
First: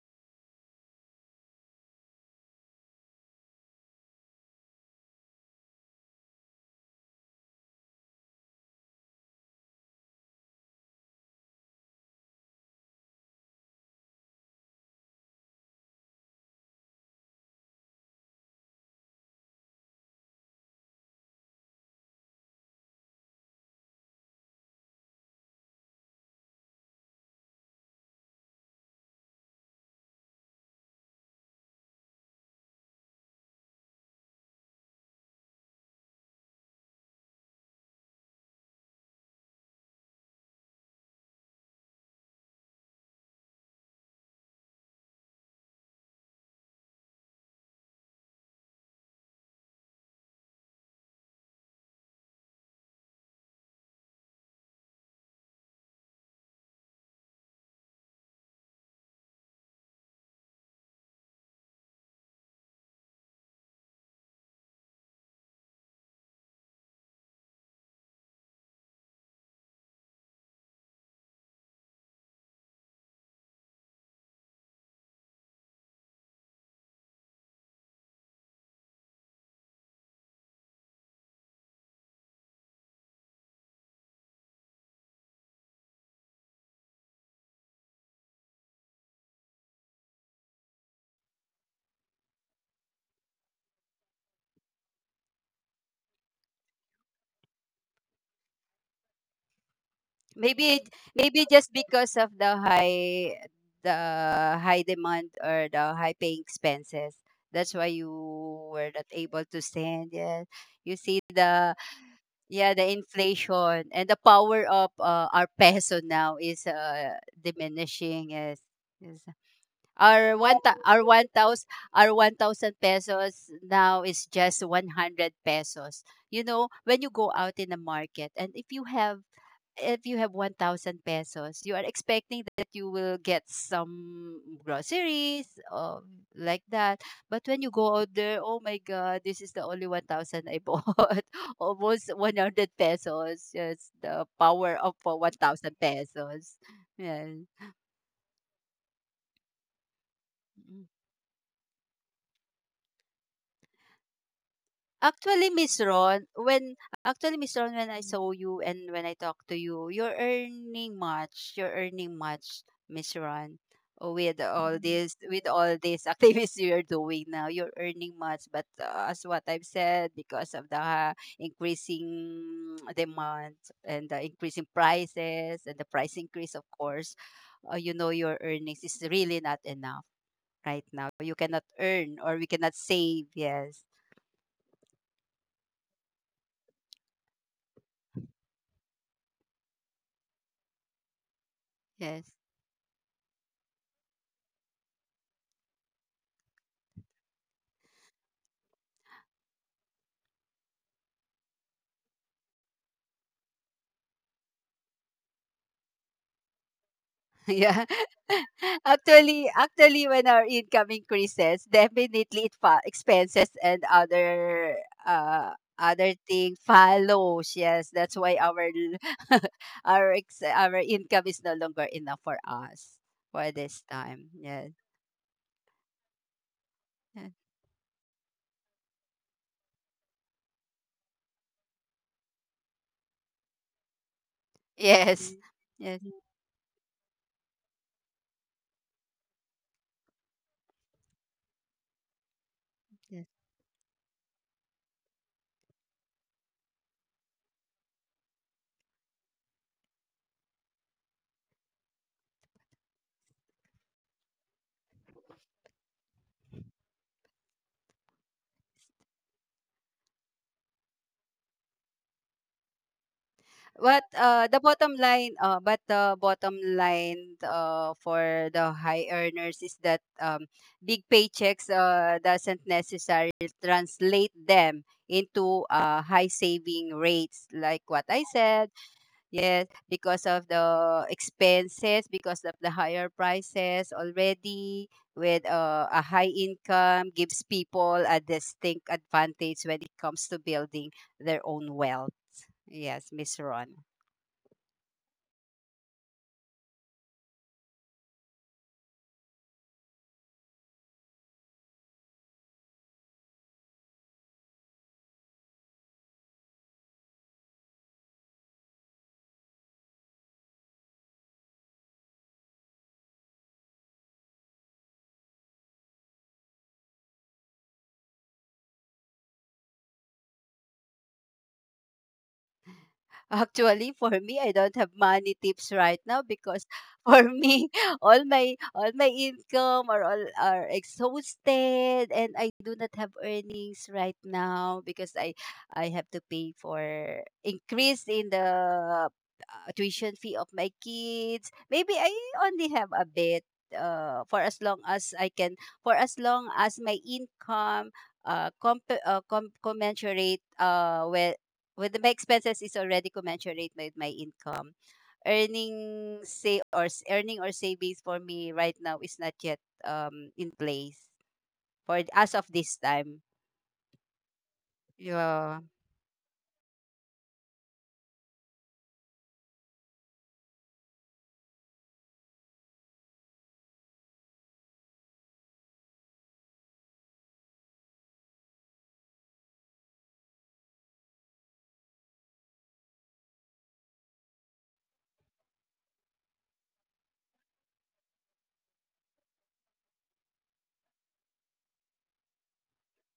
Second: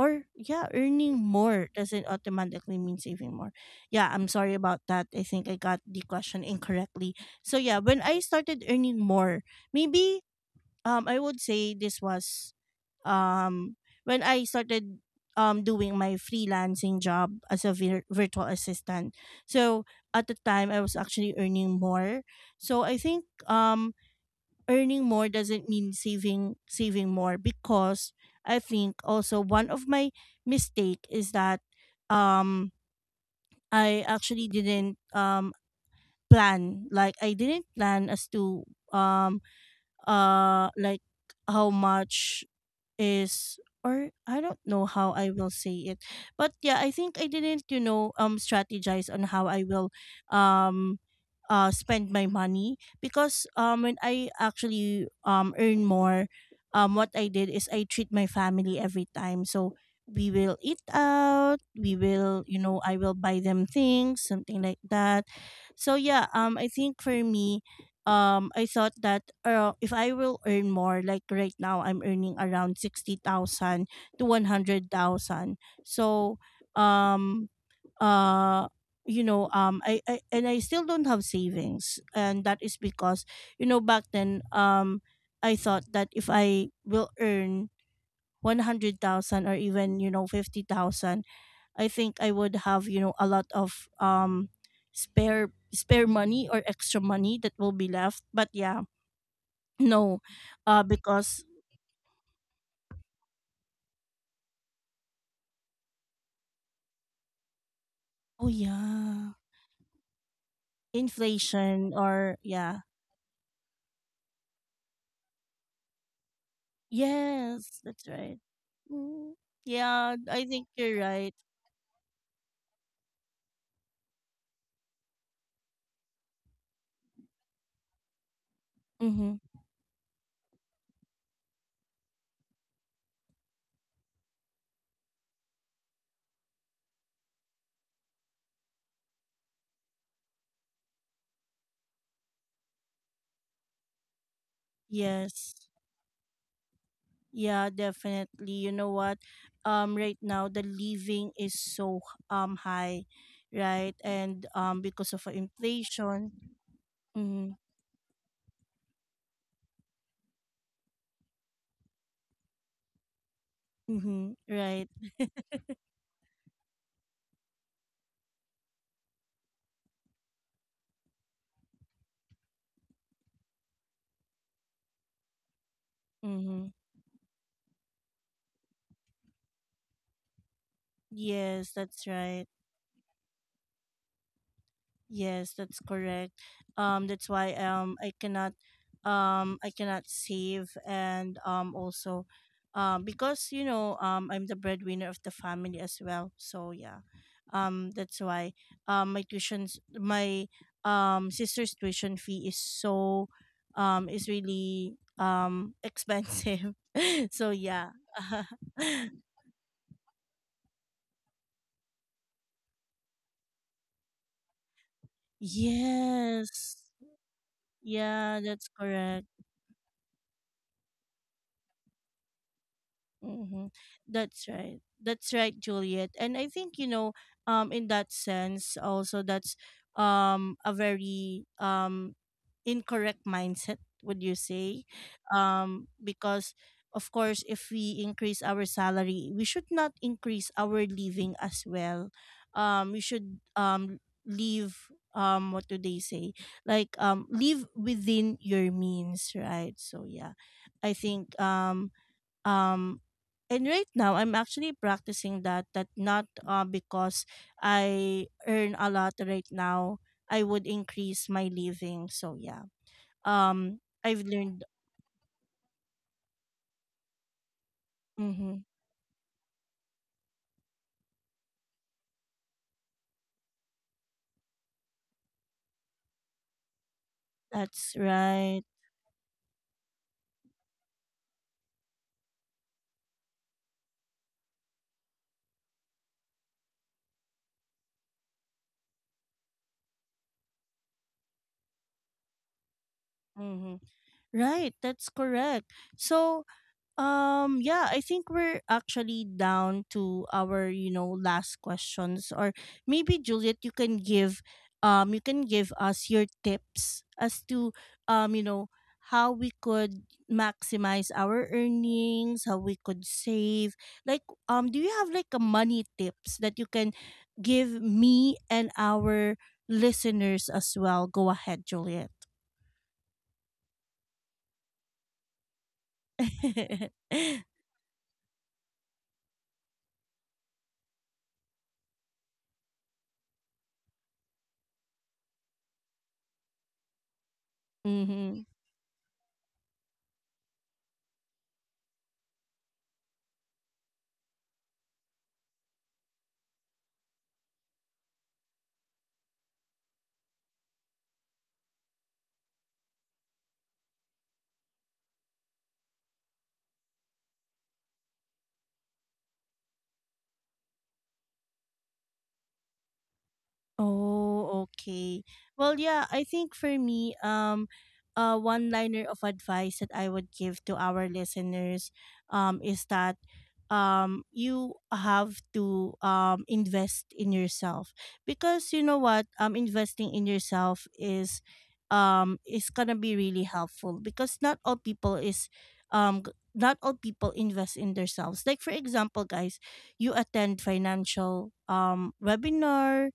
[SPEAKER 1] or yeah, earning more doesn't automatically mean saving more. Yeah, I'm sorry about that. I think I got the question incorrectly. So yeah, when I started earning more, maybe, um I would say this was um when I started um doing my freelancing job as a vir- virtual assistant. So at the time I was actually earning more. So I think um earning more doesn't mean saving saving more because I think also one of my mistake is that, um I actually didn't, um plan. Like, I didn't plan as to um uh like how much is, or I don't know how I will say it. But yeah, I think I didn't, you know, um strategize on how I will um uh spend my money, because um when I actually um earn more, um what I did is I treat my family every time. So we will eat out, we will, you know, I will buy them things, something like that. So yeah, um I think for me, um I thought that, uh, if I will earn more, like right now I'm earning around sixty thousand to one hundred thousand. So, um uh you know, um I, I and I still don't have savings, and that is because, you know, back then, um I thought that if I will earn one hundred thousand, or even, you know, fifty thousand, I think I would have, you know, a lot of um spare spare money or extra money that will be left. But yeah, no.
[SPEAKER 2] maybe
[SPEAKER 1] Uh, because,
[SPEAKER 2] Maybe just because of the high, the high demand or the high paying expenses, that's why you
[SPEAKER 1] oh
[SPEAKER 2] were not
[SPEAKER 1] yeah,
[SPEAKER 2] able to stand. Yeah, you see the,
[SPEAKER 1] inflation or
[SPEAKER 2] yeah,
[SPEAKER 1] yeah.
[SPEAKER 2] the inflation. And the power of uh, our peso now is uh,
[SPEAKER 1] Yes, that's
[SPEAKER 2] diminishing,
[SPEAKER 1] right.
[SPEAKER 2] yes, yes.
[SPEAKER 1] Mm. Yeah,
[SPEAKER 2] Our
[SPEAKER 1] I
[SPEAKER 2] one
[SPEAKER 1] think
[SPEAKER 2] thou-
[SPEAKER 1] you're
[SPEAKER 2] our
[SPEAKER 1] right.
[SPEAKER 2] one thousand, our one thousand pesos now is just one hundred pesos. You know, when you go out in the market and if you have
[SPEAKER 1] Mhm.
[SPEAKER 2] if you have one thousand pesos, you are expecting that you will get some groceries or like that. But when you go out there, oh my God, this is the only one thousand I bought. Almost one hundred pesos. Yes, the power of uh,
[SPEAKER 1] Yes.
[SPEAKER 2] one thousand pesos. Yes.
[SPEAKER 1] Yeah, definitely. You know what? Um right now the
[SPEAKER 2] Mm.
[SPEAKER 1] living is so um high, right? And um because of
[SPEAKER 2] Actually, Miss
[SPEAKER 1] inflation.
[SPEAKER 2] Ron, when actually
[SPEAKER 1] Mm-hmm.
[SPEAKER 2] Miss Ron, when I, Mm, saw you and when I talk to you, you're earning much. You're earning much, Miss Ron,
[SPEAKER 1] Mm-hmm.
[SPEAKER 2] with all, Mm,
[SPEAKER 1] Right.
[SPEAKER 2] this, with all these activities you're doing now. You're earning much, but uh, as what I've said, because of the uh, increasing demand and the increasing prices and the price increase,
[SPEAKER 1] Mm-hmm.
[SPEAKER 2] of course, uh, you know your earnings is really not enough right now. You cannot
[SPEAKER 1] Yes, that's
[SPEAKER 2] earn, or we
[SPEAKER 1] right.
[SPEAKER 2] cannot save. Yes,
[SPEAKER 1] Yes, that's correct. Um, that's why um I cannot um I cannot save, and um also,
[SPEAKER 2] yes.
[SPEAKER 1] um because, you know, um I'm the breadwinner of the family as well. So yeah. Um, that's why um my tuition's, my um sister's tuition fee is so um is really um expensive. So
[SPEAKER 2] Yeah.
[SPEAKER 1] yeah.
[SPEAKER 2] Actually, actually, when our income increases, definitely it fa- expenses and other uh other thing
[SPEAKER 1] Yes.
[SPEAKER 2] follows. Yes, that's why
[SPEAKER 1] Yeah, that's
[SPEAKER 2] our
[SPEAKER 1] correct.
[SPEAKER 2] l- our ex- our income is no longer enough for us for
[SPEAKER 1] Mm-hmm.
[SPEAKER 2] this time.
[SPEAKER 1] That's
[SPEAKER 2] Yes.
[SPEAKER 1] right. That's right, Juliet. And I think, you know, um, in that sense, also, that's um a very um incorrect mindset. Would you say?
[SPEAKER 2] Yes.
[SPEAKER 1] Um,
[SPEAKER 2] Yes.
[SPEAKER 1] because of course, if we increase our salary, we should not increase our living as well. Um, we
[SPEAKER 2] Yes.
[SPEAKER 1] should um leave, um what do they say, like, um live within your means, right? So yeah, I think um um, and right now, I'm actually practicing that. That, not uh, because I earn a lot right now, I would increase my living. So yeah, um,
[SPEAKER 2] But
[SPEAKER 1] I've
[SPEAKER 2] uh,
[SPEAKER 1] learned.
[SPEAKER 2] the bottom line, uh, but the bottom line uh,
[SPEAKER 1] Mm-hmm,
[SPEAKER 2] for the high earners is that um, big paychecks uh, doesn't necessarily translate them into uh, high saving rates, like
[SPEAKER 1] that's
[SPEAKER 2] what I
[SPEAKER 1] right.
[SPEAKER 2] said. Yes, because of the expenses, because of the higher prices already. With uh, a high income, gives people a distinct advantage when it comes to building their own wealth. Yes, Miss
[SPEAKER 1] Mm-hmm.
[SPEAKER 2] Ron.
[SPEAKER 1] Right, that's correct. So, Um yeah, I think we're actually down to our, you know, last questions. Or maybe, Juliet, you can give, um you can give us your tips as to, um you know, how we could maximize our earnings, how we could save. Like, um do you have like a money tips that you can give me and our listeners as well? Go ahead, Juliet.
[SPEAKER 2] Actually, for me, I don't have money tips right now, because for me, all my all my income are all are exhausted, and I do not have earnings right now, because I I have to pay for increase in
[SPEAKER 1] Mhm.
[SPEAKER 2] the uh, tuition fee of my kids. Maybe I only have a bit. Uh, for as long as I can, for as long as my income uh, comp- uh, com- commensurate uh, with with my expenses is already commensurate with my income. Earning say or s- earning or savings for me right now is not yet um in place for as of this time.
[SPEAKER 1] Oh, okay.
[SPEAKER 2] Yeah.
[SPEAKER 1] Well, yeah, I think for me, um, uh, one liner of advice that I would give to our listeners, um, is that, um, you have to um invest in yourself, because, you know what, um, investing in yourself is, um, is gonna be really helpful, because not all people is, um. g- not all people invest in themselves. Like, for example, guys, you attend financial um webinar,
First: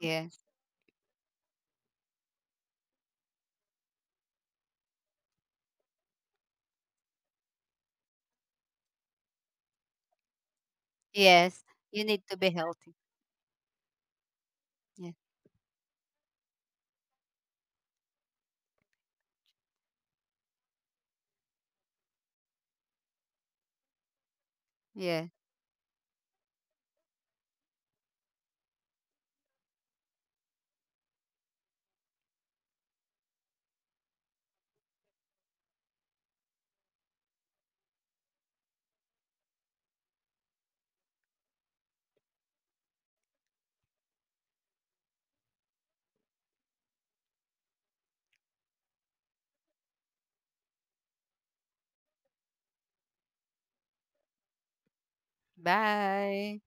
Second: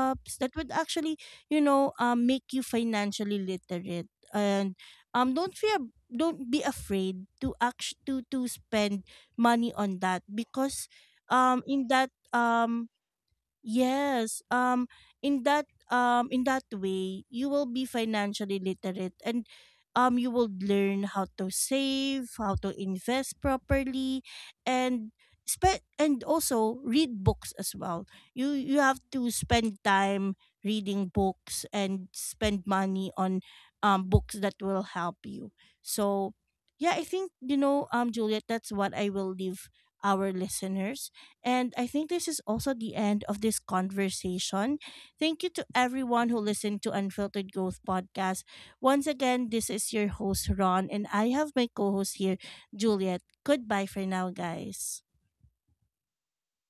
[SPEAKER 2] Yes.
[SPEAKER 1] that would actually, you know, um, make you financially literate. And um, don't fear, don't be afraid to act, to to spend money on that, because um,
[SPEAKER 2] Yes.
[SPEAKER 1] in
[SPEAKER 2] You
[SPEAKER 1] that
[SPEAKER 2] need to be
[SPEAKER 1] um,
[SPEAKER 2] healthy.
[SPEAKER 1] yes. Um,
[SPEAKER 2] Yeah.
[SPEAKER 1] in that um in that way you will be financially literate, and um you will learn how to save, how to invest properly, and
[SPEAKER 2] Yeah.
[SPEAKER 1] spe- and also read books as well. You you have to spend time reading books and spend money on um books that will help you. So yeah, I think, you know, um Juliet, that's what I will leave our listeners, and I think this is also the end of this conversation. Thank you to everyone who listened to Unfiltered Growth Podcast. Once again, this is your host, Ron, and I have my co host here, Juliet. Goodbye for now, guys.
[SPEAKER 2] Bye.